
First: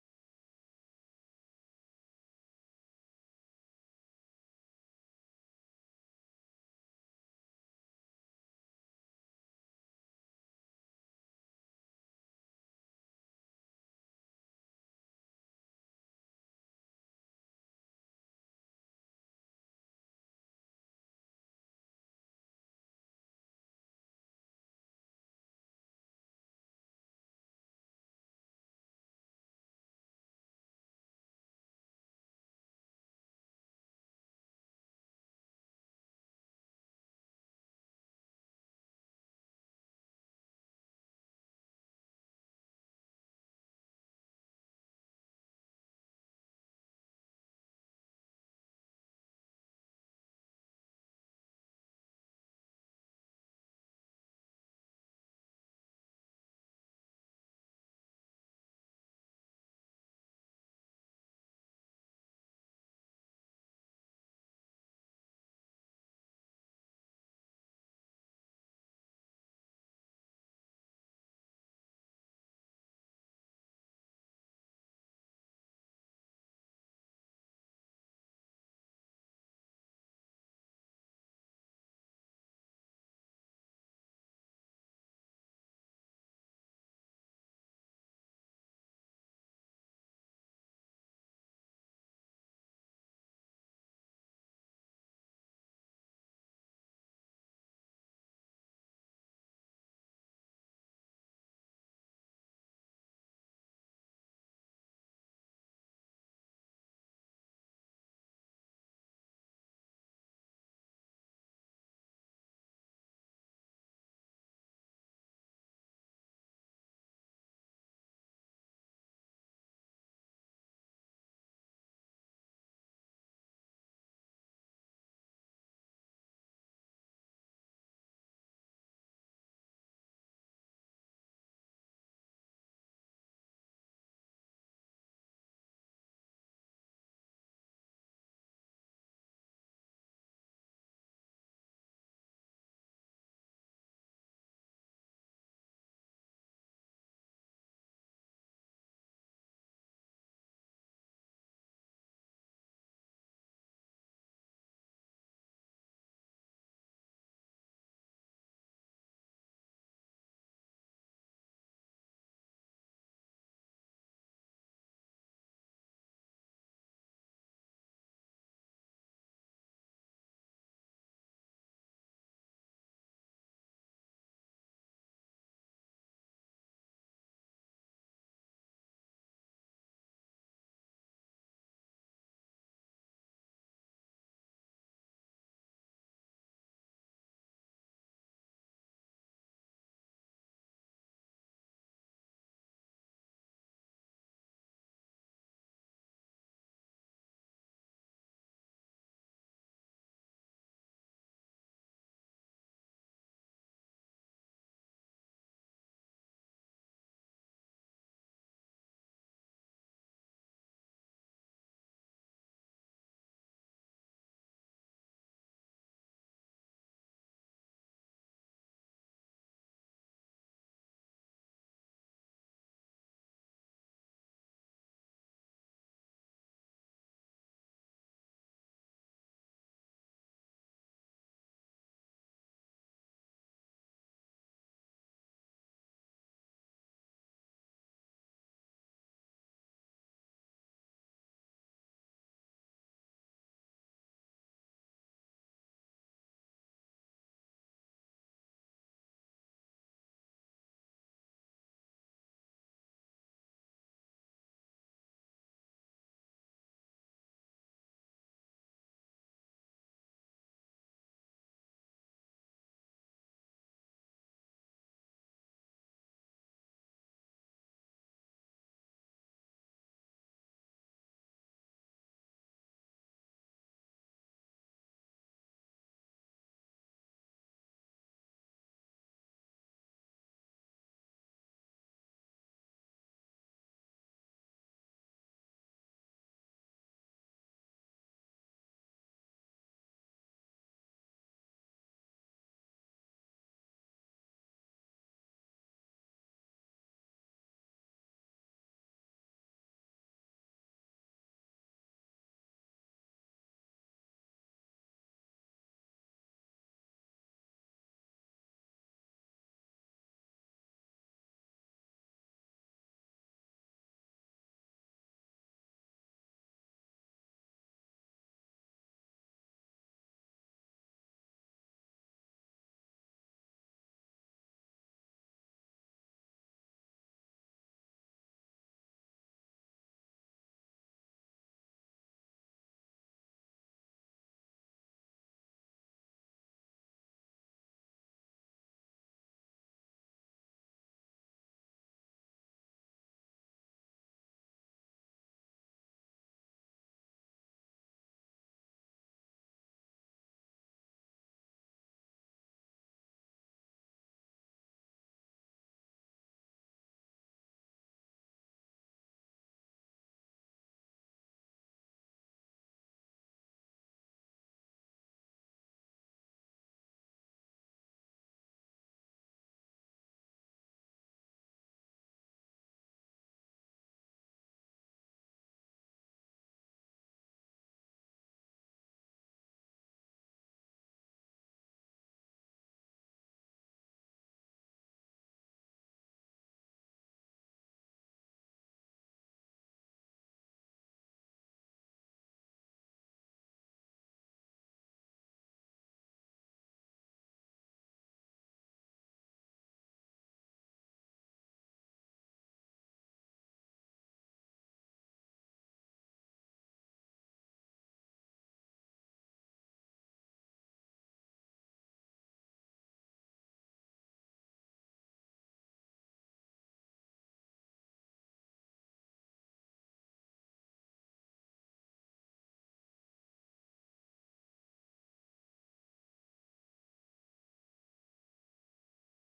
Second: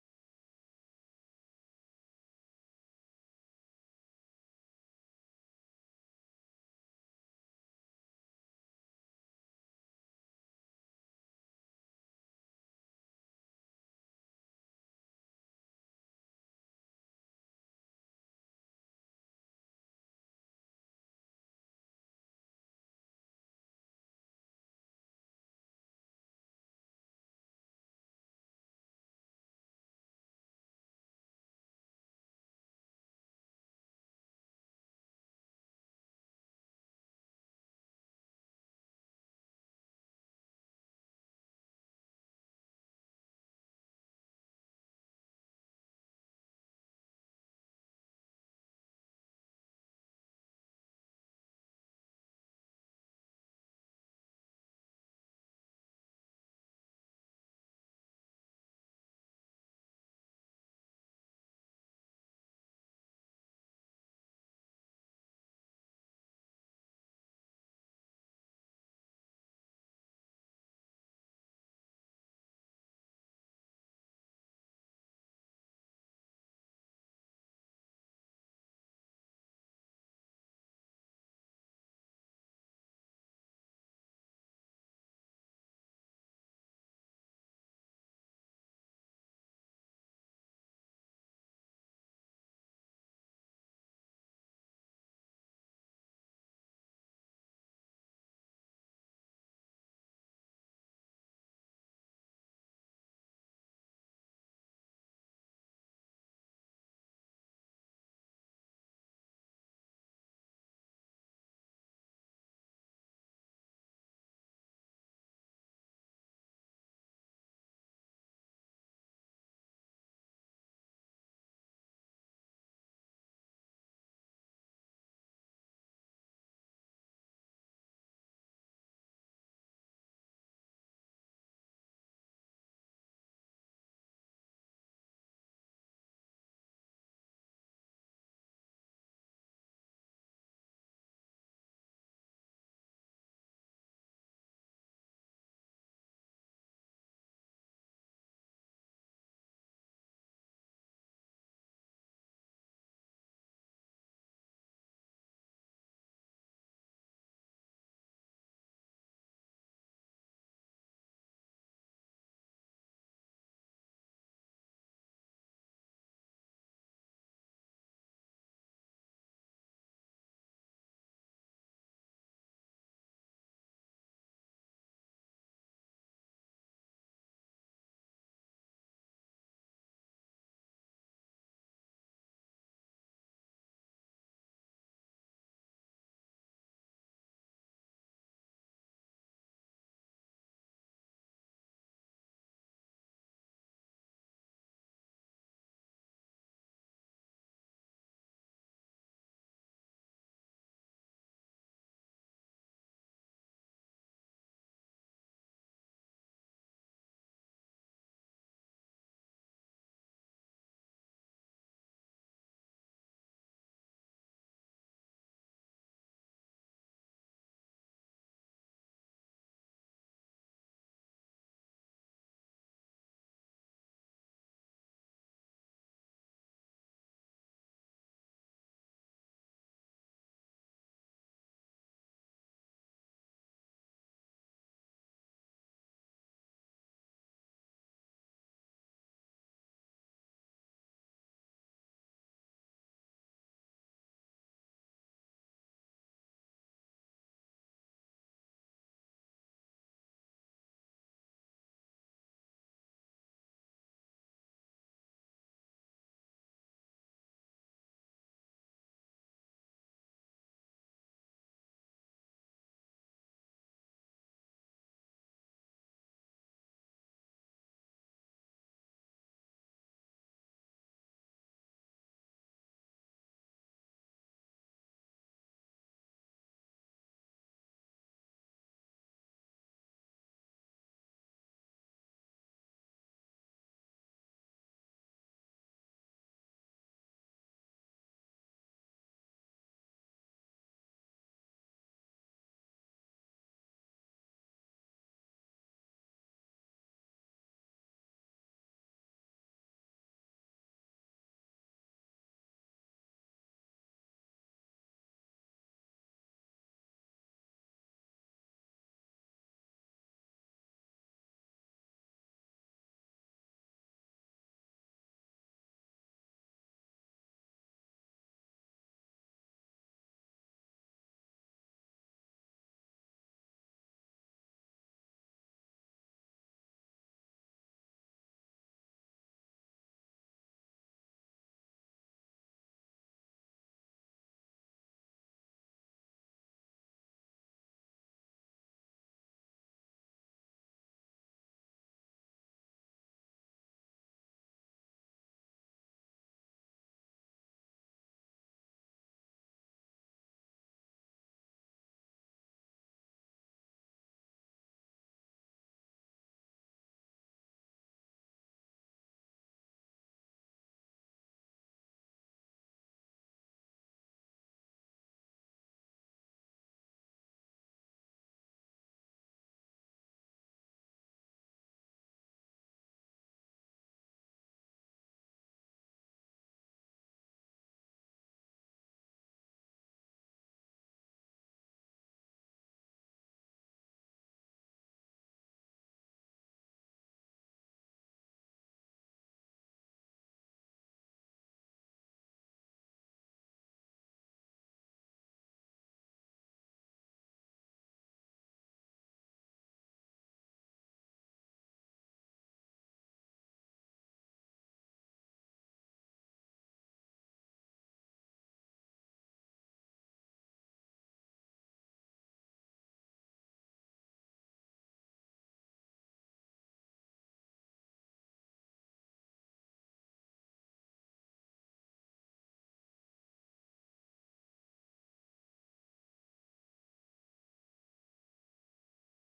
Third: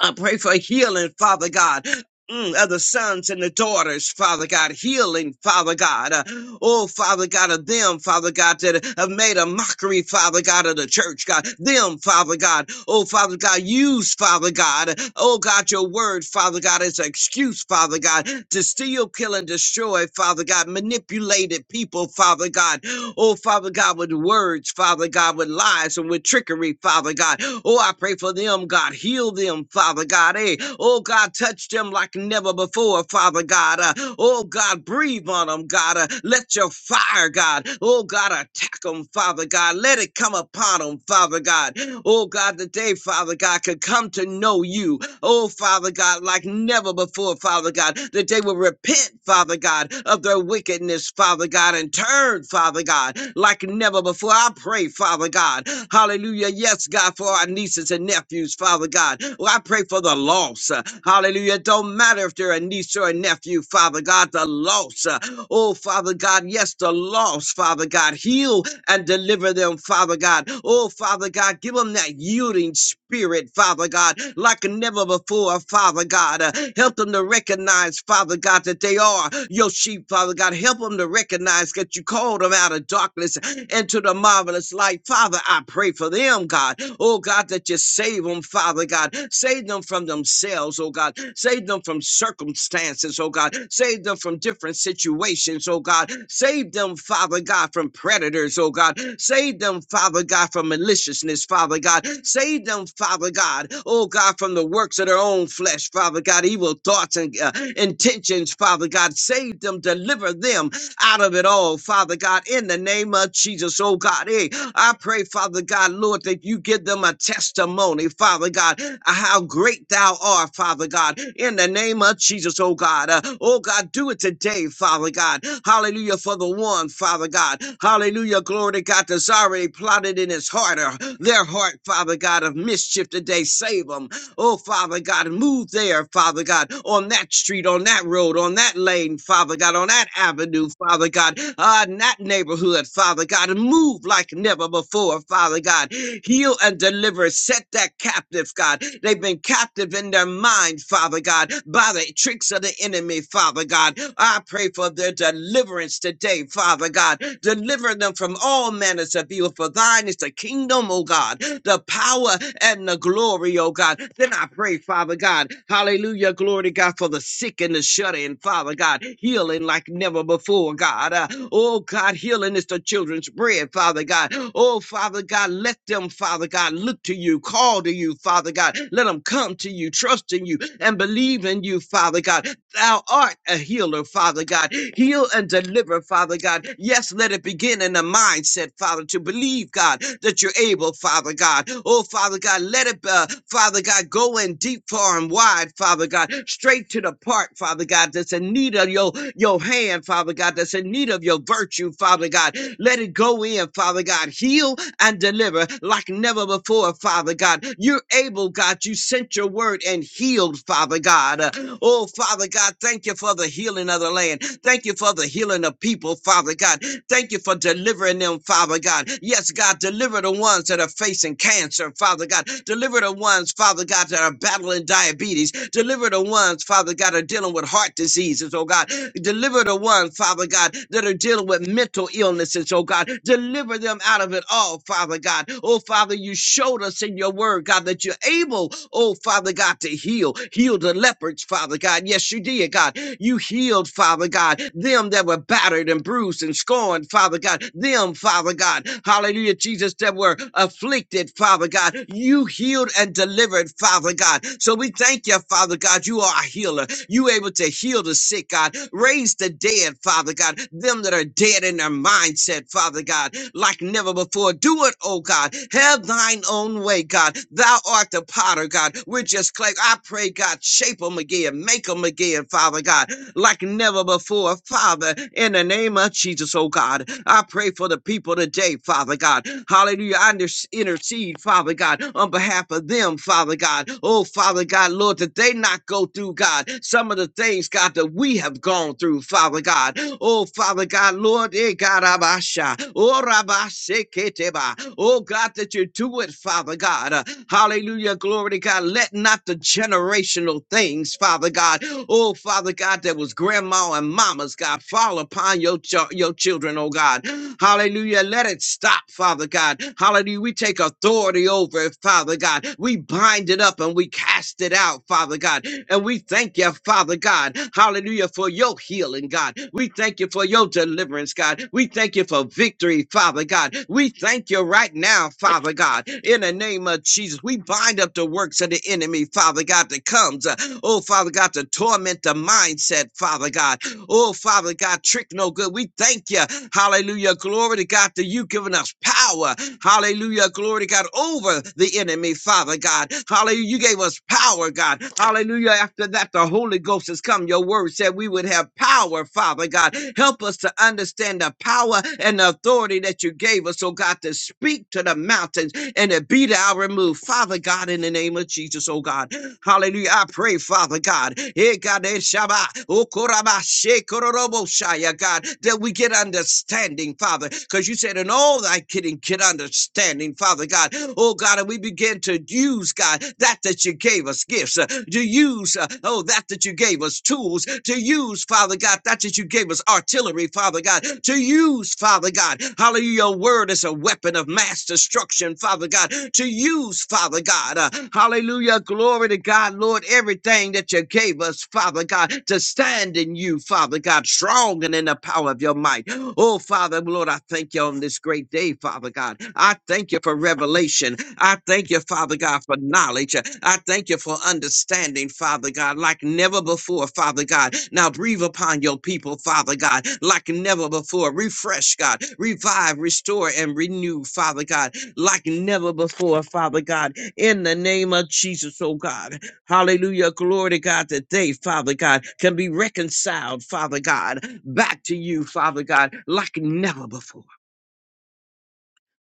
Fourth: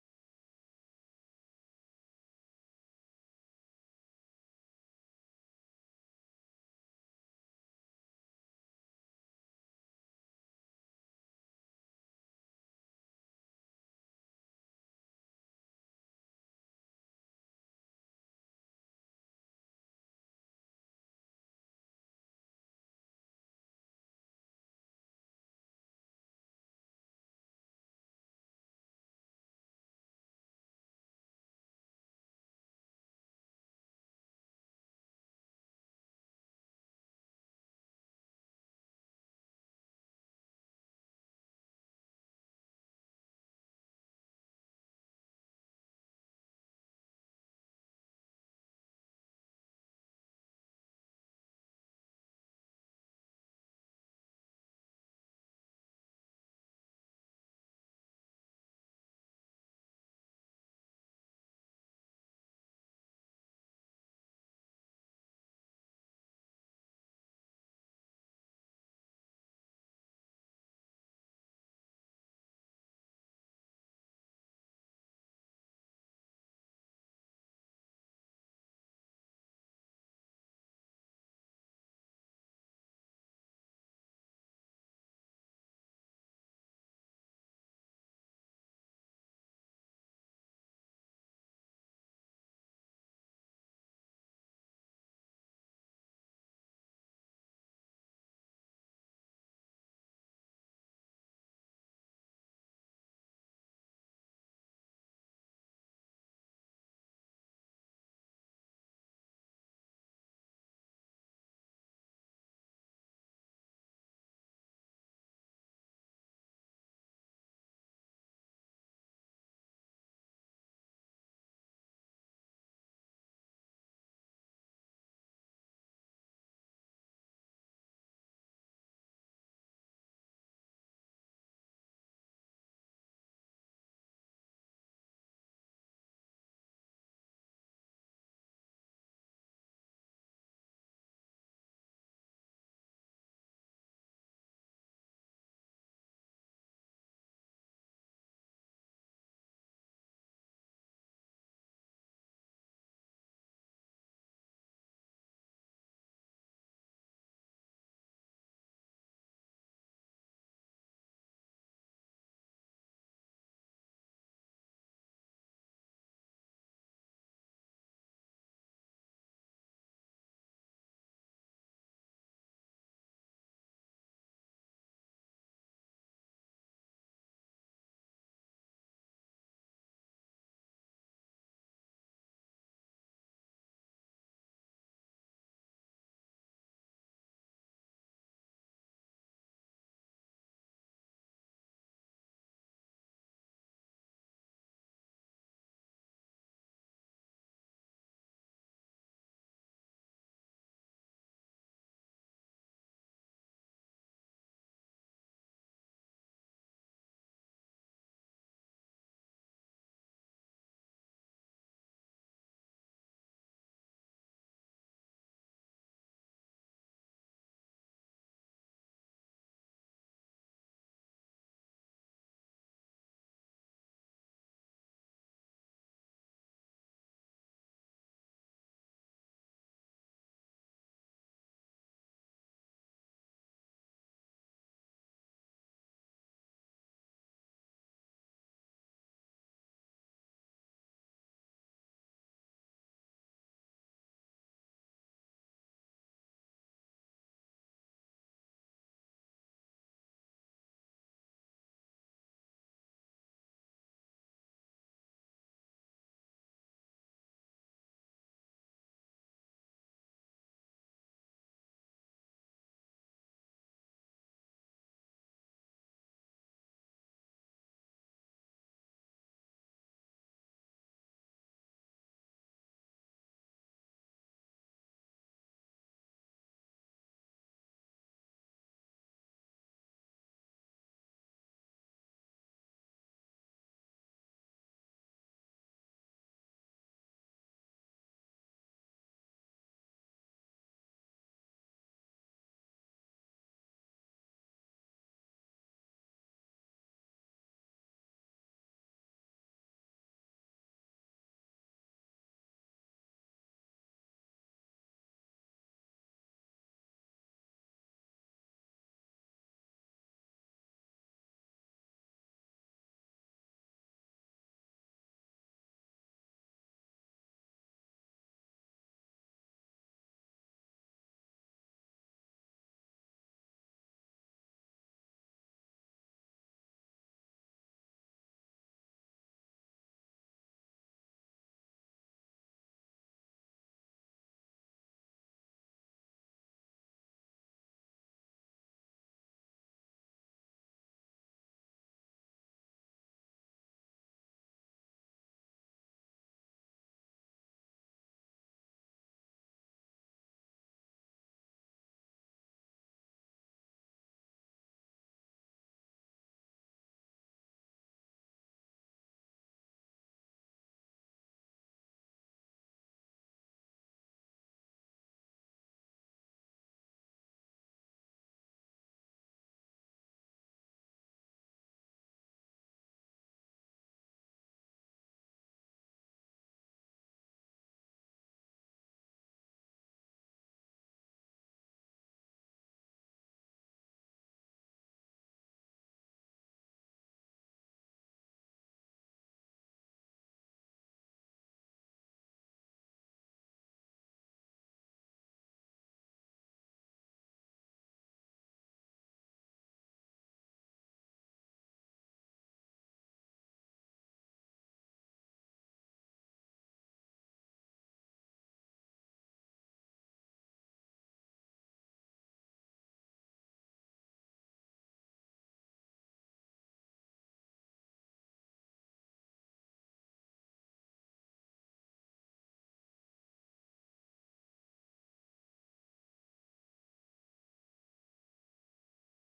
Speaker 3: I pray for healing, Father God. Mm, of the sons and the daughters, Father God, healing, Father God. Uh, oh, Father God, of them, Father God, that have made a mockery, Father God, of the church, God. Them, Father God. Oh, Father God, use, Father God. Oh, God, your word, Father God, is an excuse, Father God, to steal, kill, and destroy, Father God. Manipulated people, Father God. Oh, Father God, with words, Father God, with lies and with trickery, Father God. Oh, I pray for them them, God. Heal them, Father God. Hey, oh God, touch them like never before, Father God. Uh, oh God, breathe on them, God. Uh, let your fire, God. Oh God, attack them, Father God. Let it come upon them, Father God. Oh God, that they, Father God, could come to know you. Oh Father God, like never before, Father God, that they will repent, Father God, of their wickedness, Father God, and turn, Father God, like never before. I pray, Father. Father God. Hallelujah. Yes, God, for our nieces and nephews, Father God. Well, I pray for the loss. uh, Hallelujah. It don't matter if they're a niece or a nephew, Father God, the loss. uh, Oh, Father God, yes, the loss, Father God. Heal and deliver them, Father God. Oh, Father God, give them that yielding spirit spirit, Father God, like never before, Father God. Uh, help them to recognize, Father God, that they are your sheep, Father God. Help them to recognize that you called them out of darkness into the marvelous light. Father, I pray for them, God. Oh, God, that you save them, Father God. Save them from themselves, oh God. Save them from circumstances, oh God. God. Save them from different situations, oh God. Save them, Father God, from predators, oh God. Save them, Father God, from maliciousness, Father God. Save them, Father God, oh God, from the works of their own flesh, Father God, evil thoughts and uh, intentions, Father God. Save them, deliver them out of it all, Father God, in the name of Jesus others, oh God. Hey, I pray, Father God, Lord, that you give them a testimony, Father God, uh, how great thou art, Father God, in the name of Jesus, oh God. Uh, oh God, do it today, Father God. Hallelujah for the one, Father God. Hallelujah, glory to God, that's already plotted in his heart, or their heart, Father God, of mischief today. Save them. Oh, Father God, move there, Father God, on that street, on that road, on that lane, Father God, on that avenue, Father God, uh, in that neighborhood, Father God, and move like never before, Father God. Heal and deliver, set that captive, God. They've been captive in their mind, Father God, by the tricks of the enemy, Father God. I pray for their deliverance today, Father God. Deliver them from all manners of evil, for thine is the kingdom, O God, the power power and the glory, oh God. Then I pray, Father God, hallelujah, glory to God, for the sick and the shut in, Father God, healing like never before, God. Uh, oh God, healing is the children's bread, Father God. Oh Father God, let them, Father God, look to you, call to you, Father God. Let them come to you, trust in you, and believe in you, Father God. Thou art a healer, Father God. Heal and deliver, Father God. Yes, let it begin in the mindset, Father, to believe, God God, that you're able, Father God. Oh, Father God, let it, uh, Father God, go in deep, far, and wide, Father God, straight to the part, Father God, that's in need of your, your hand, Father God, that's in need of your virtue, Father God. Let it go in, Father God. Heal and deliver like never before, Father God. You're able, God. You sent your word and healed, Father God. Uh, Oh, Father God, thank you for the healing of the land. Thank you for the healing of people, Father God. Thank you for for delivering them, Father God. Yes, God, deliver the ones that are facing cancer, Father God. Deliver the ones, Father God, that are battling diabetes. Deliver the ones, Father God, that are dealing with heart diseases, oh God. Deliver the ones, Father God, that are dealing with mental illnesses, oh God. Deliver them out of it all, Father God. Oh, Father, you showed us in your word, God, that you're able, oh, Father God, to heal. Heal the leopards, Father God. Yes, you did, God. You healed, Father God, them that were were battered and bruised and scorned, Father God. Them, Father God. Hallelujah, Jesus, that were afflicted, Father God. You healed and delivered, Father God. So we thank you, Father God. You are a healer. You able to heal the sick, God. Raise the dead, Father God. Them that are dead in their mindset, Father God, like never before. Do it, oh God. Have thine own way, God. Thou art the potter, God. We're just clay. I pray, God, shape them again. Make them again, Father God like never before. Father, in the name of Jesus, oh God, I pray for the people today, Father God. Hallelujah. I intercede, Father God, on behalf of them, Father God. Oh, Father God, Lord, that they not go through, God, some of the things, God, that we have gone through, Father God. Oh, Father God, Lord, eh, God, Abasha. Oh, Rabaseketeba. Oh, God, that you do it, Father God. Uh, Hallelujah. Glory to God. Let not the generational things, Father God. Oh, Father God, that was grandma and mama's God. Fall upon your, ch- your children, oh God. Hallelujah. Let it stop, Father God. Hallelujah. We take authority over it, Father God. We bind it up and we cast it out, Father God. And we thank you, Father God. Hallelujah, for your healing, God. We thank you for your deliverance, God. We thank you for victory, Father God. We thank you right now, Father God. In the name of Jesus, we bind up the works of the enemy, Father God, that comes. uh, Oh, Father God, to torment the mindset, Father God. Oh, Father God, trick no good. We thank you. Hallelujah. Glory to God that you given us power. Hallelujah. Glory to God over the enemy, Father God. Hallelujah. You gave us power, God. Hallelujah. After that, the Holy Ghost has come. Your word said we would have power, Father God. Help us to understand the power and the authority that you gave us, oh God, to speak to the mountains and to be thou removed. Father God, in the name of Jesus, oh God. Hallelujah. I pray, Father God, eh, God, eh, Shabbat, oh, Koraba, she, Kororobo, Shaya, God, that we get understanding, Father, because you said, in all thy getting, get understanding, Father God. Oh, God, and we begin to use, God, that that you gave us gifts, uh, to use, uh, oh, that that you gave us tools, to use, Father God, that that you gave us artillery, Father God, to use, Father God. Hallelujah. Your word is a weapon of mass destruction, Father God, to use, Father. Father God. Uh, hallelujah. Glory to God, Lord. Everything that you gave us, Father God, to stand in you, Father God, strong and in the power of your might. Oh, Father, Lord, I thank you on this great day, Father God. I thank you for revelation. I thank you, Father God, for knowledge. I thank you for understanding, Father God, like never before, Father God. Now breathe upon your people, Father God, like never before. Refresh, God. Revive, restore, and renew, Father God like never before, Father God, in the name of Jesus, oh God. Hallelujah. Glory to God that they, Father God, can be reconciled, Father God, back to you, Father God, like never before,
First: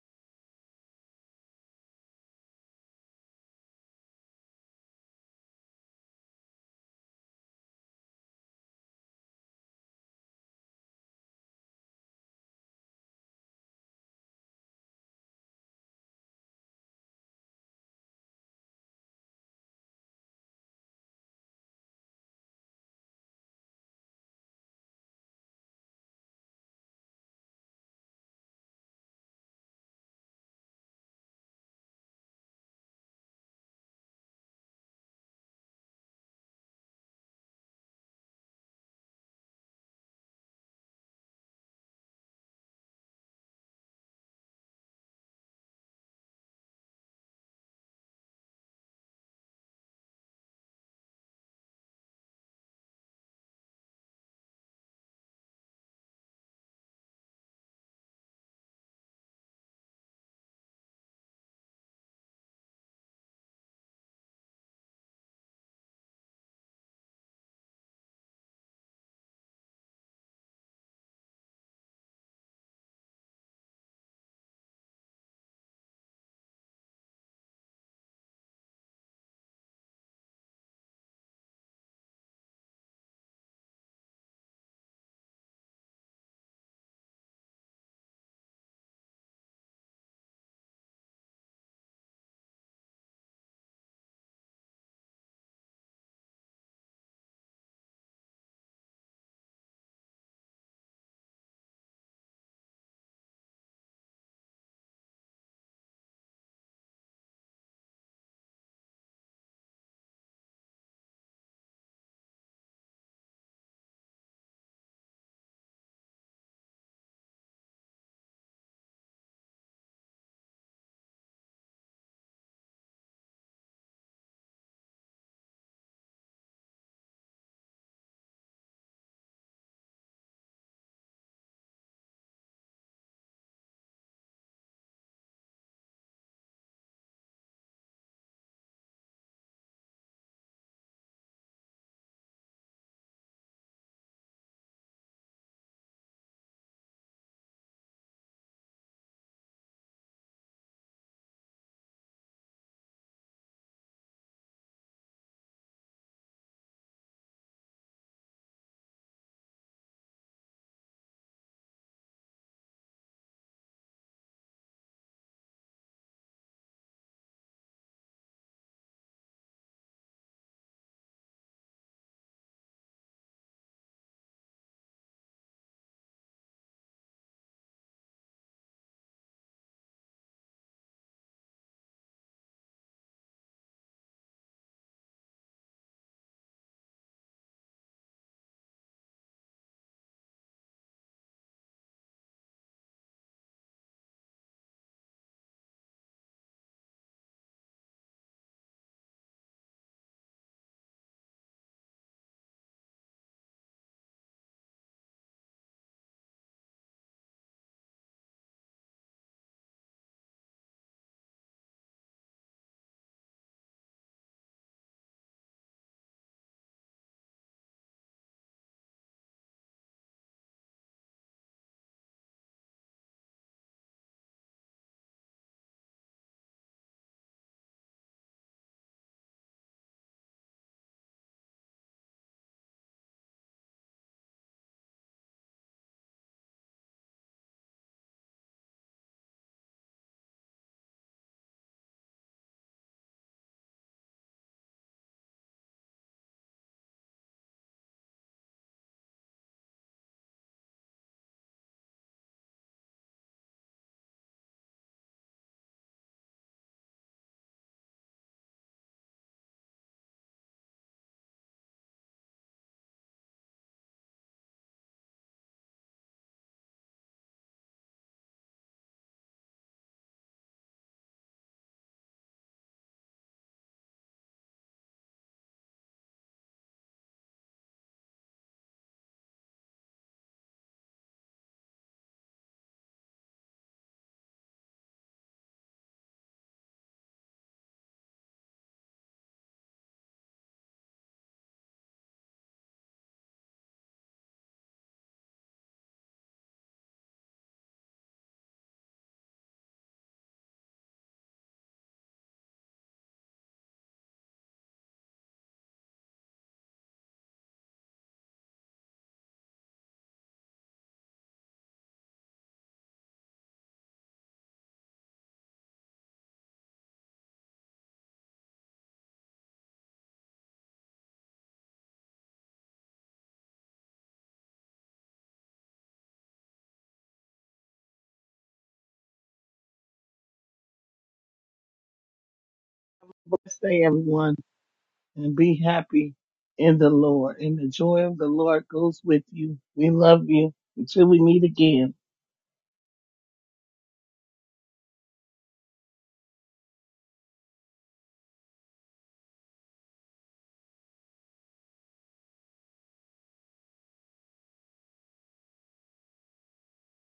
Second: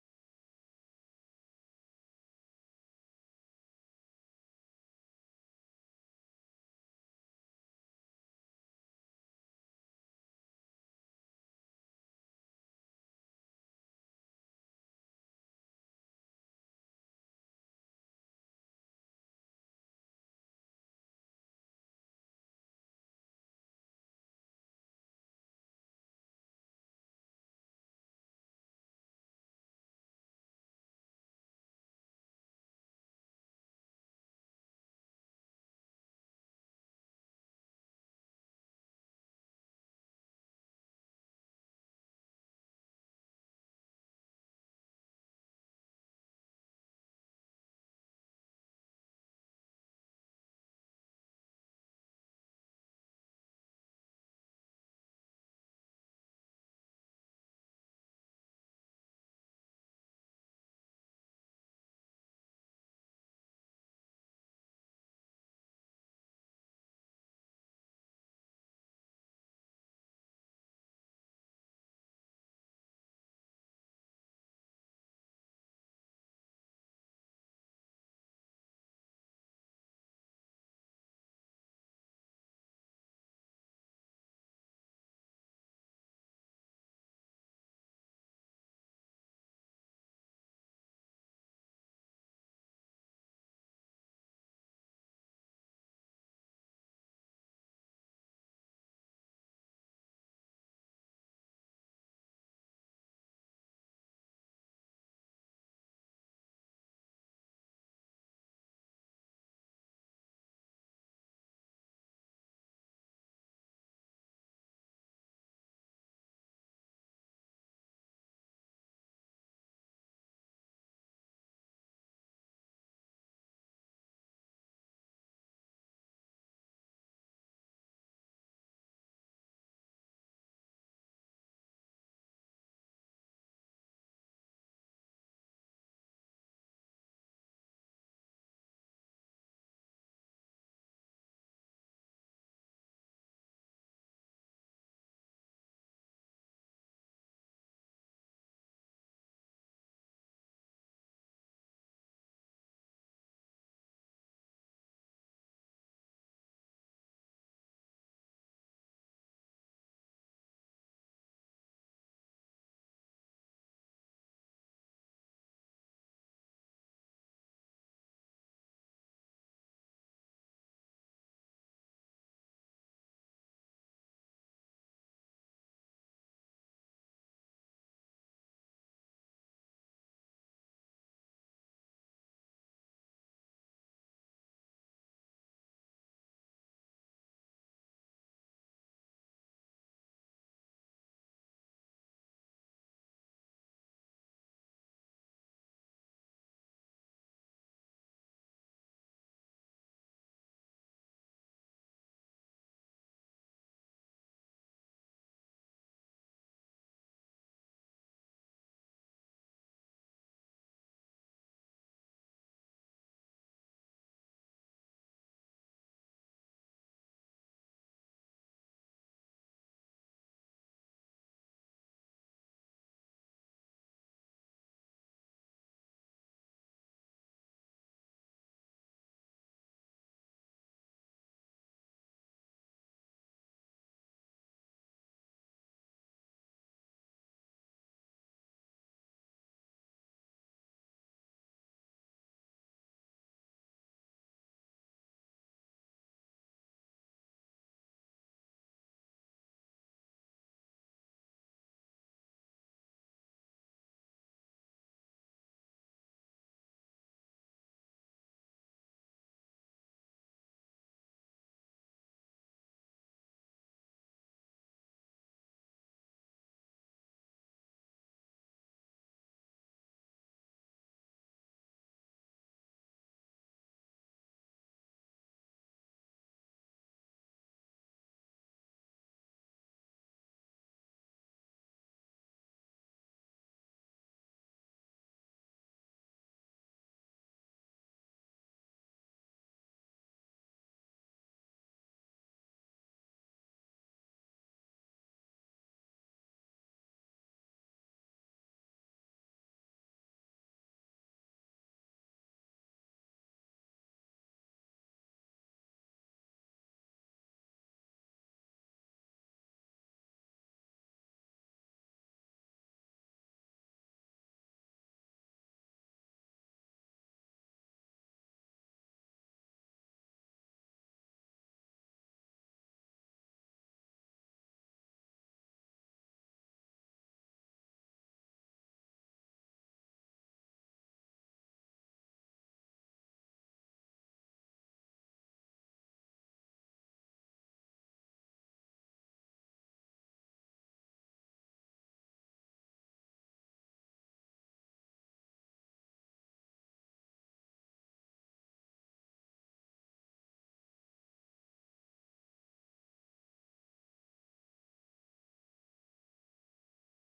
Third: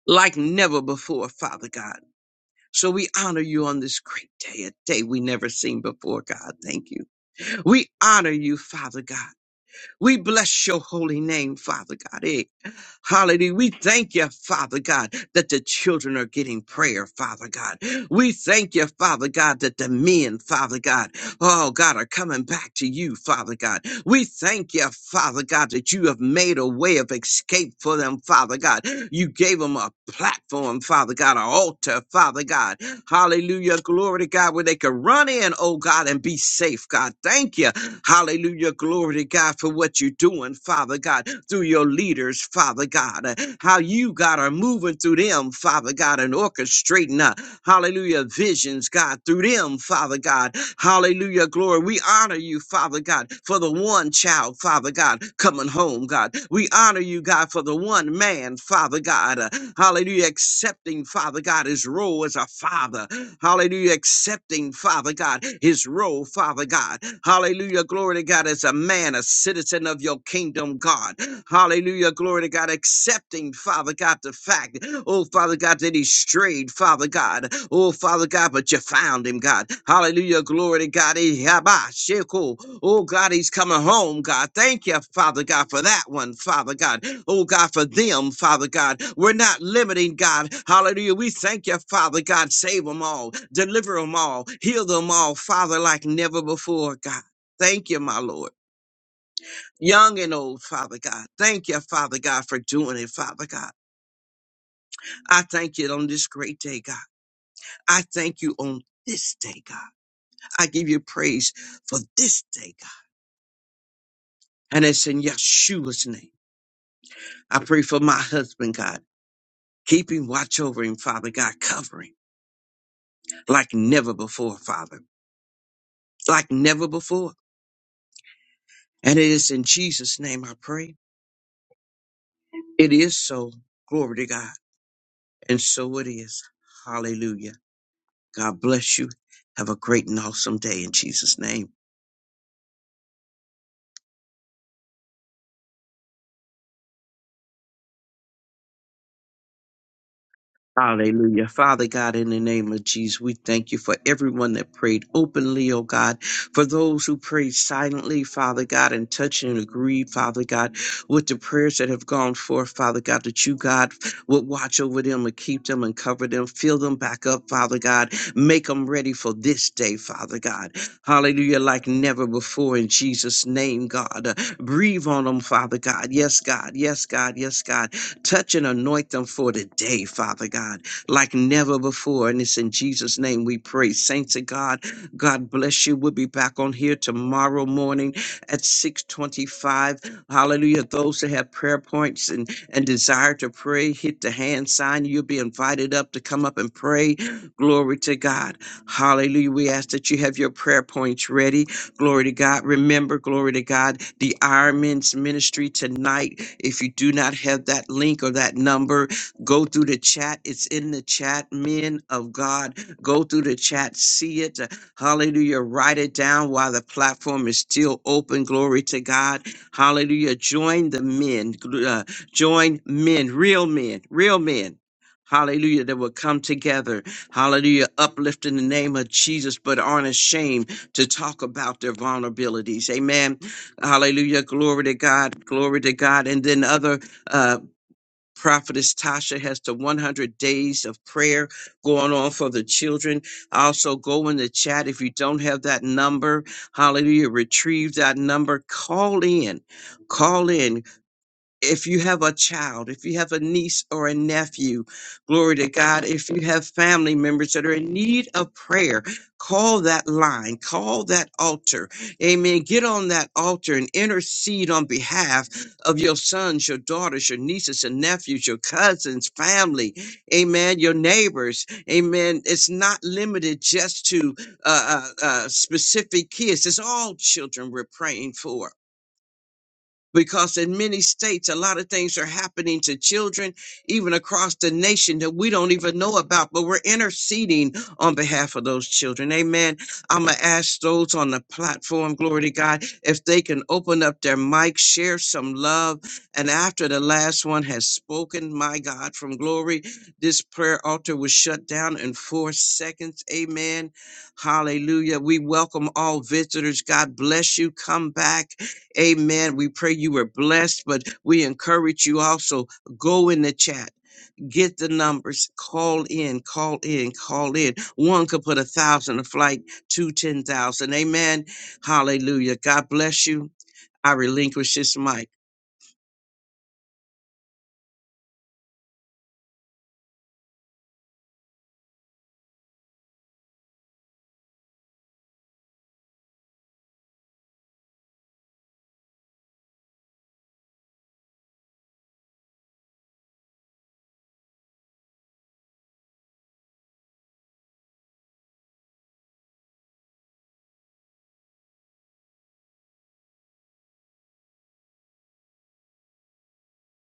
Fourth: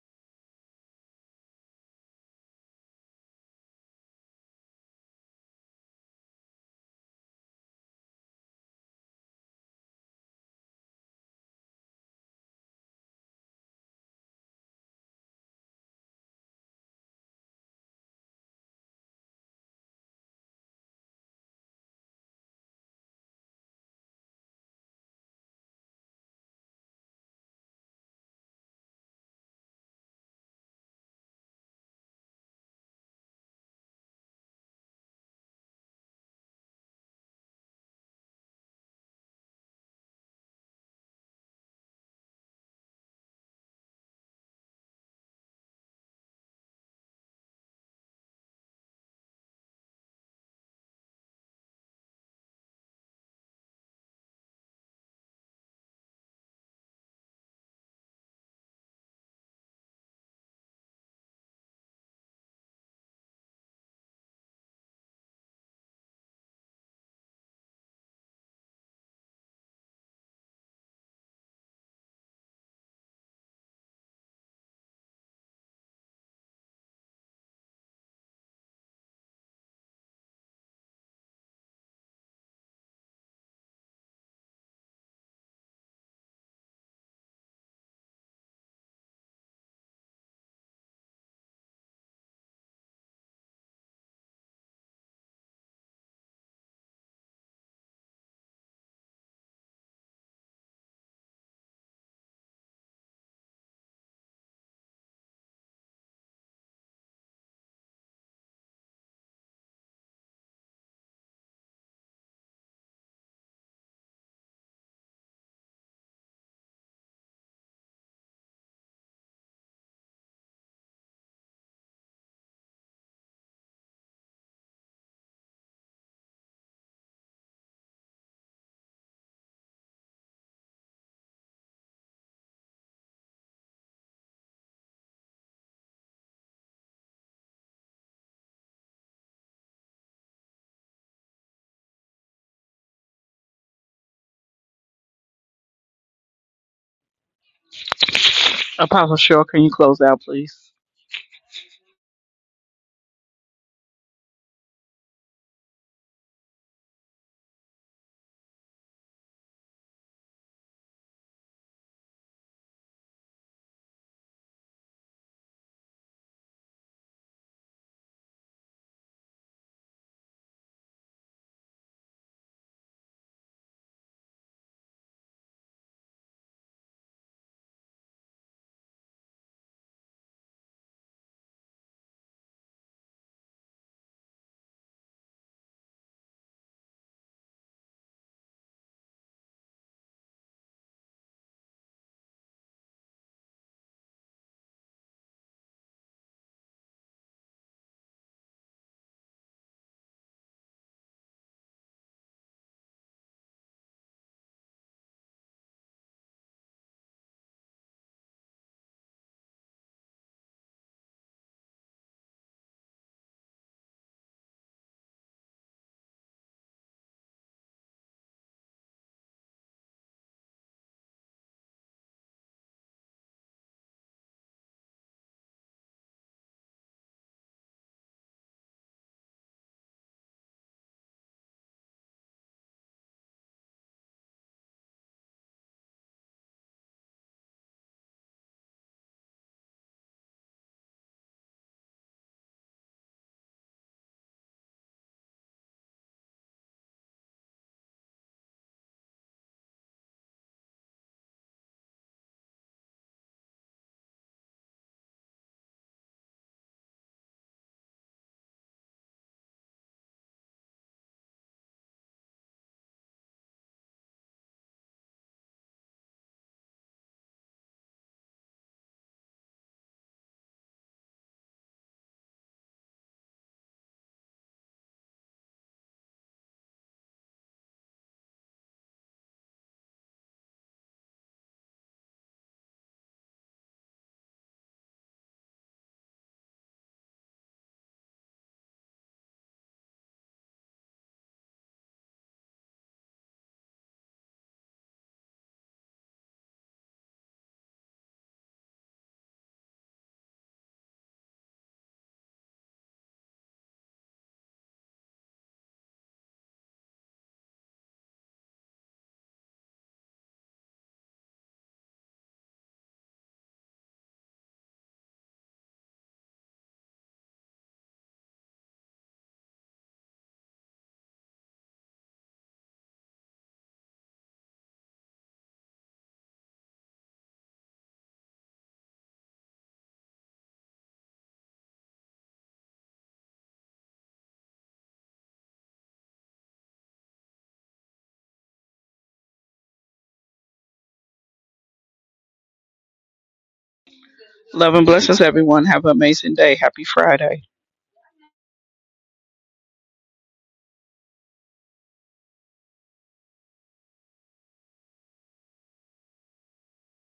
Speaker 3: like never before, Father God. So we honor you on this great day, a day we never seen before, God. Thank you. We honor you, Father God. We bless your holy name, Father God. Eh, Hallelujah. We thank you, Father God, that the children are getting prayer, Father God. We thank you, Father God, that the men, Father God, oh God, are coming back to you, Father God. We thank you, Father God, that you have made a way of escape for them, Father God. You gave them a platform, Father God, an altar, Father God. Hallelujah. Glory to God, where they could run in, oh God, and be safe, God. Thank you. Hallelujah. Glory to God for what you're doing, Father God, through your leaders, Father God. How you, God, are moving through them, Father God, and orchestrating. uh, Hallelujah. Visions, God, through them, Father God. Hallelujah. Glory. We honor you, Father God, for the one child, Father God, coming home, God. We honor you, God, for the one man, Father God. uh, hallelujah. Accepting, Father God, his role as a father. Hallelujah. Accepting, Father God, his role, Father God. Hallelujah. Glory to God, as a man, a citizen of your kingdom, God. Hallelujah. Glory glory to God, accepting, Father God, the fact, oh, Father God, that he strayed, Father God, oh, Father God, but you found him, God. Hallelujah, glory to God. He- Yabba, sheko. Oh, God, he's coming home, God. Thank you, Father God, for that one, Father God. Oh, God, for them, Father God. We're not limiting, God. Hallelujah. We thank you, Father God. Save them all, deliver them all, heal them all, Father, like never before, God. Thank you, my Lord young and old, Father God. Thank you, Father God, for doing it, Father God. I thank you on this great day, God. I thank you on this day, God. I give you praise for this day, God. And it's in Yeshua's name. I pray for my husband, God. Keep him, watch over him, Father God. Cover him like never before, Father. Like never before. And it is in Jesus' name I pray. It is so. Glory to God. And so it is. Hallelujah. God bless you. Have a great and awesome day in Jesus' name.
Speaker 4: Apostle Cheryl, can you close out, please?
Speaker 3: Hallelujah. Father God, in the name of Jesus, we thank you for everyone that prayed openly, oh God, for those who prayed silently, Father God, and touched and agreed, Father God, with the prayers that have gone forth, Father God, that you, God, would watch over them and keep them and cover them, fill them back up, Father God, make them ready for this day, Father God. Hallelujah, like never before in Jesus' name, God. Breathe on them, Father God. Yes, God. Yes, God. Yes, God Touch and anoint them for today, Father God, like never before. And it's in Jesus' name we pray. Saints of God, God bless you. We'll be back on here tomorrow morning at 625. Hallelujah. Those that have prayer points and, and desire to pray, hit the hand sign. You'll be invited up to come up and pray. Glory to God. Hallelujah. We ask that you have your prayer points ready. Glory to God. Remember, glory to God, the Iron Men's ministry tonight. If you do not have that link or that number, go through the chat. It's in the chat. Men of God, go through the chat, see it. Hallelujah. Write it down while the platform is still open. Glory to God. Hallelujah. Join the men. Gl- uh, join men, real men, real men. Hallelujah, that will come together. Hallelujah, uplift in the name of Jesus, but aren't ashamed to talk about their vulnerabilities. Amen. Hallelujah. Glory to God. Glory to God. And then other uh prophetess Tasha has the 100 days of prayer going on for the children. Also go in the chat if you don't have that number. Hallelujah. Retrieve that number. Call in. Call in if you have a child, if you have a niece or a nephew, glory to God, if you have family members that are in need of prayer, call that line, call that altar. Amen. Get on that altar and intercede on behalf of your sons, your daughters, your nieces and nephews, your cousins, family. Amen. Your neighbors. Amen. It's not limited just to uh, uh, uh, specific kids. It's all children we're praying for because in many states a lot of things are happening to children even across the nation that we don't even know about but we're interceding on behalf of those children amen i'm gonna ask those on the platform glory to god if they can open up their mic share some love and after the last one has spoken my god from glory this prayer altar was shut down in four seconds amen hallelujah we welcome all visitors god bless you come back Amen. We pray you were blessed, but we encourage you also go in the chat. Get the numbers, call in, call in, call in. One could put a thousand a flight, two, ten thousand. Amen. Hallelujah. God bless you. I relinquish this mic.
Speaker 2: Bless day, everyone. and be happy in the Lord. And the joy of the Lord goes with you. We love you until we meet again.
Speaker 4: Love and blessings, everyone. Have an amazing day. Happy Friday.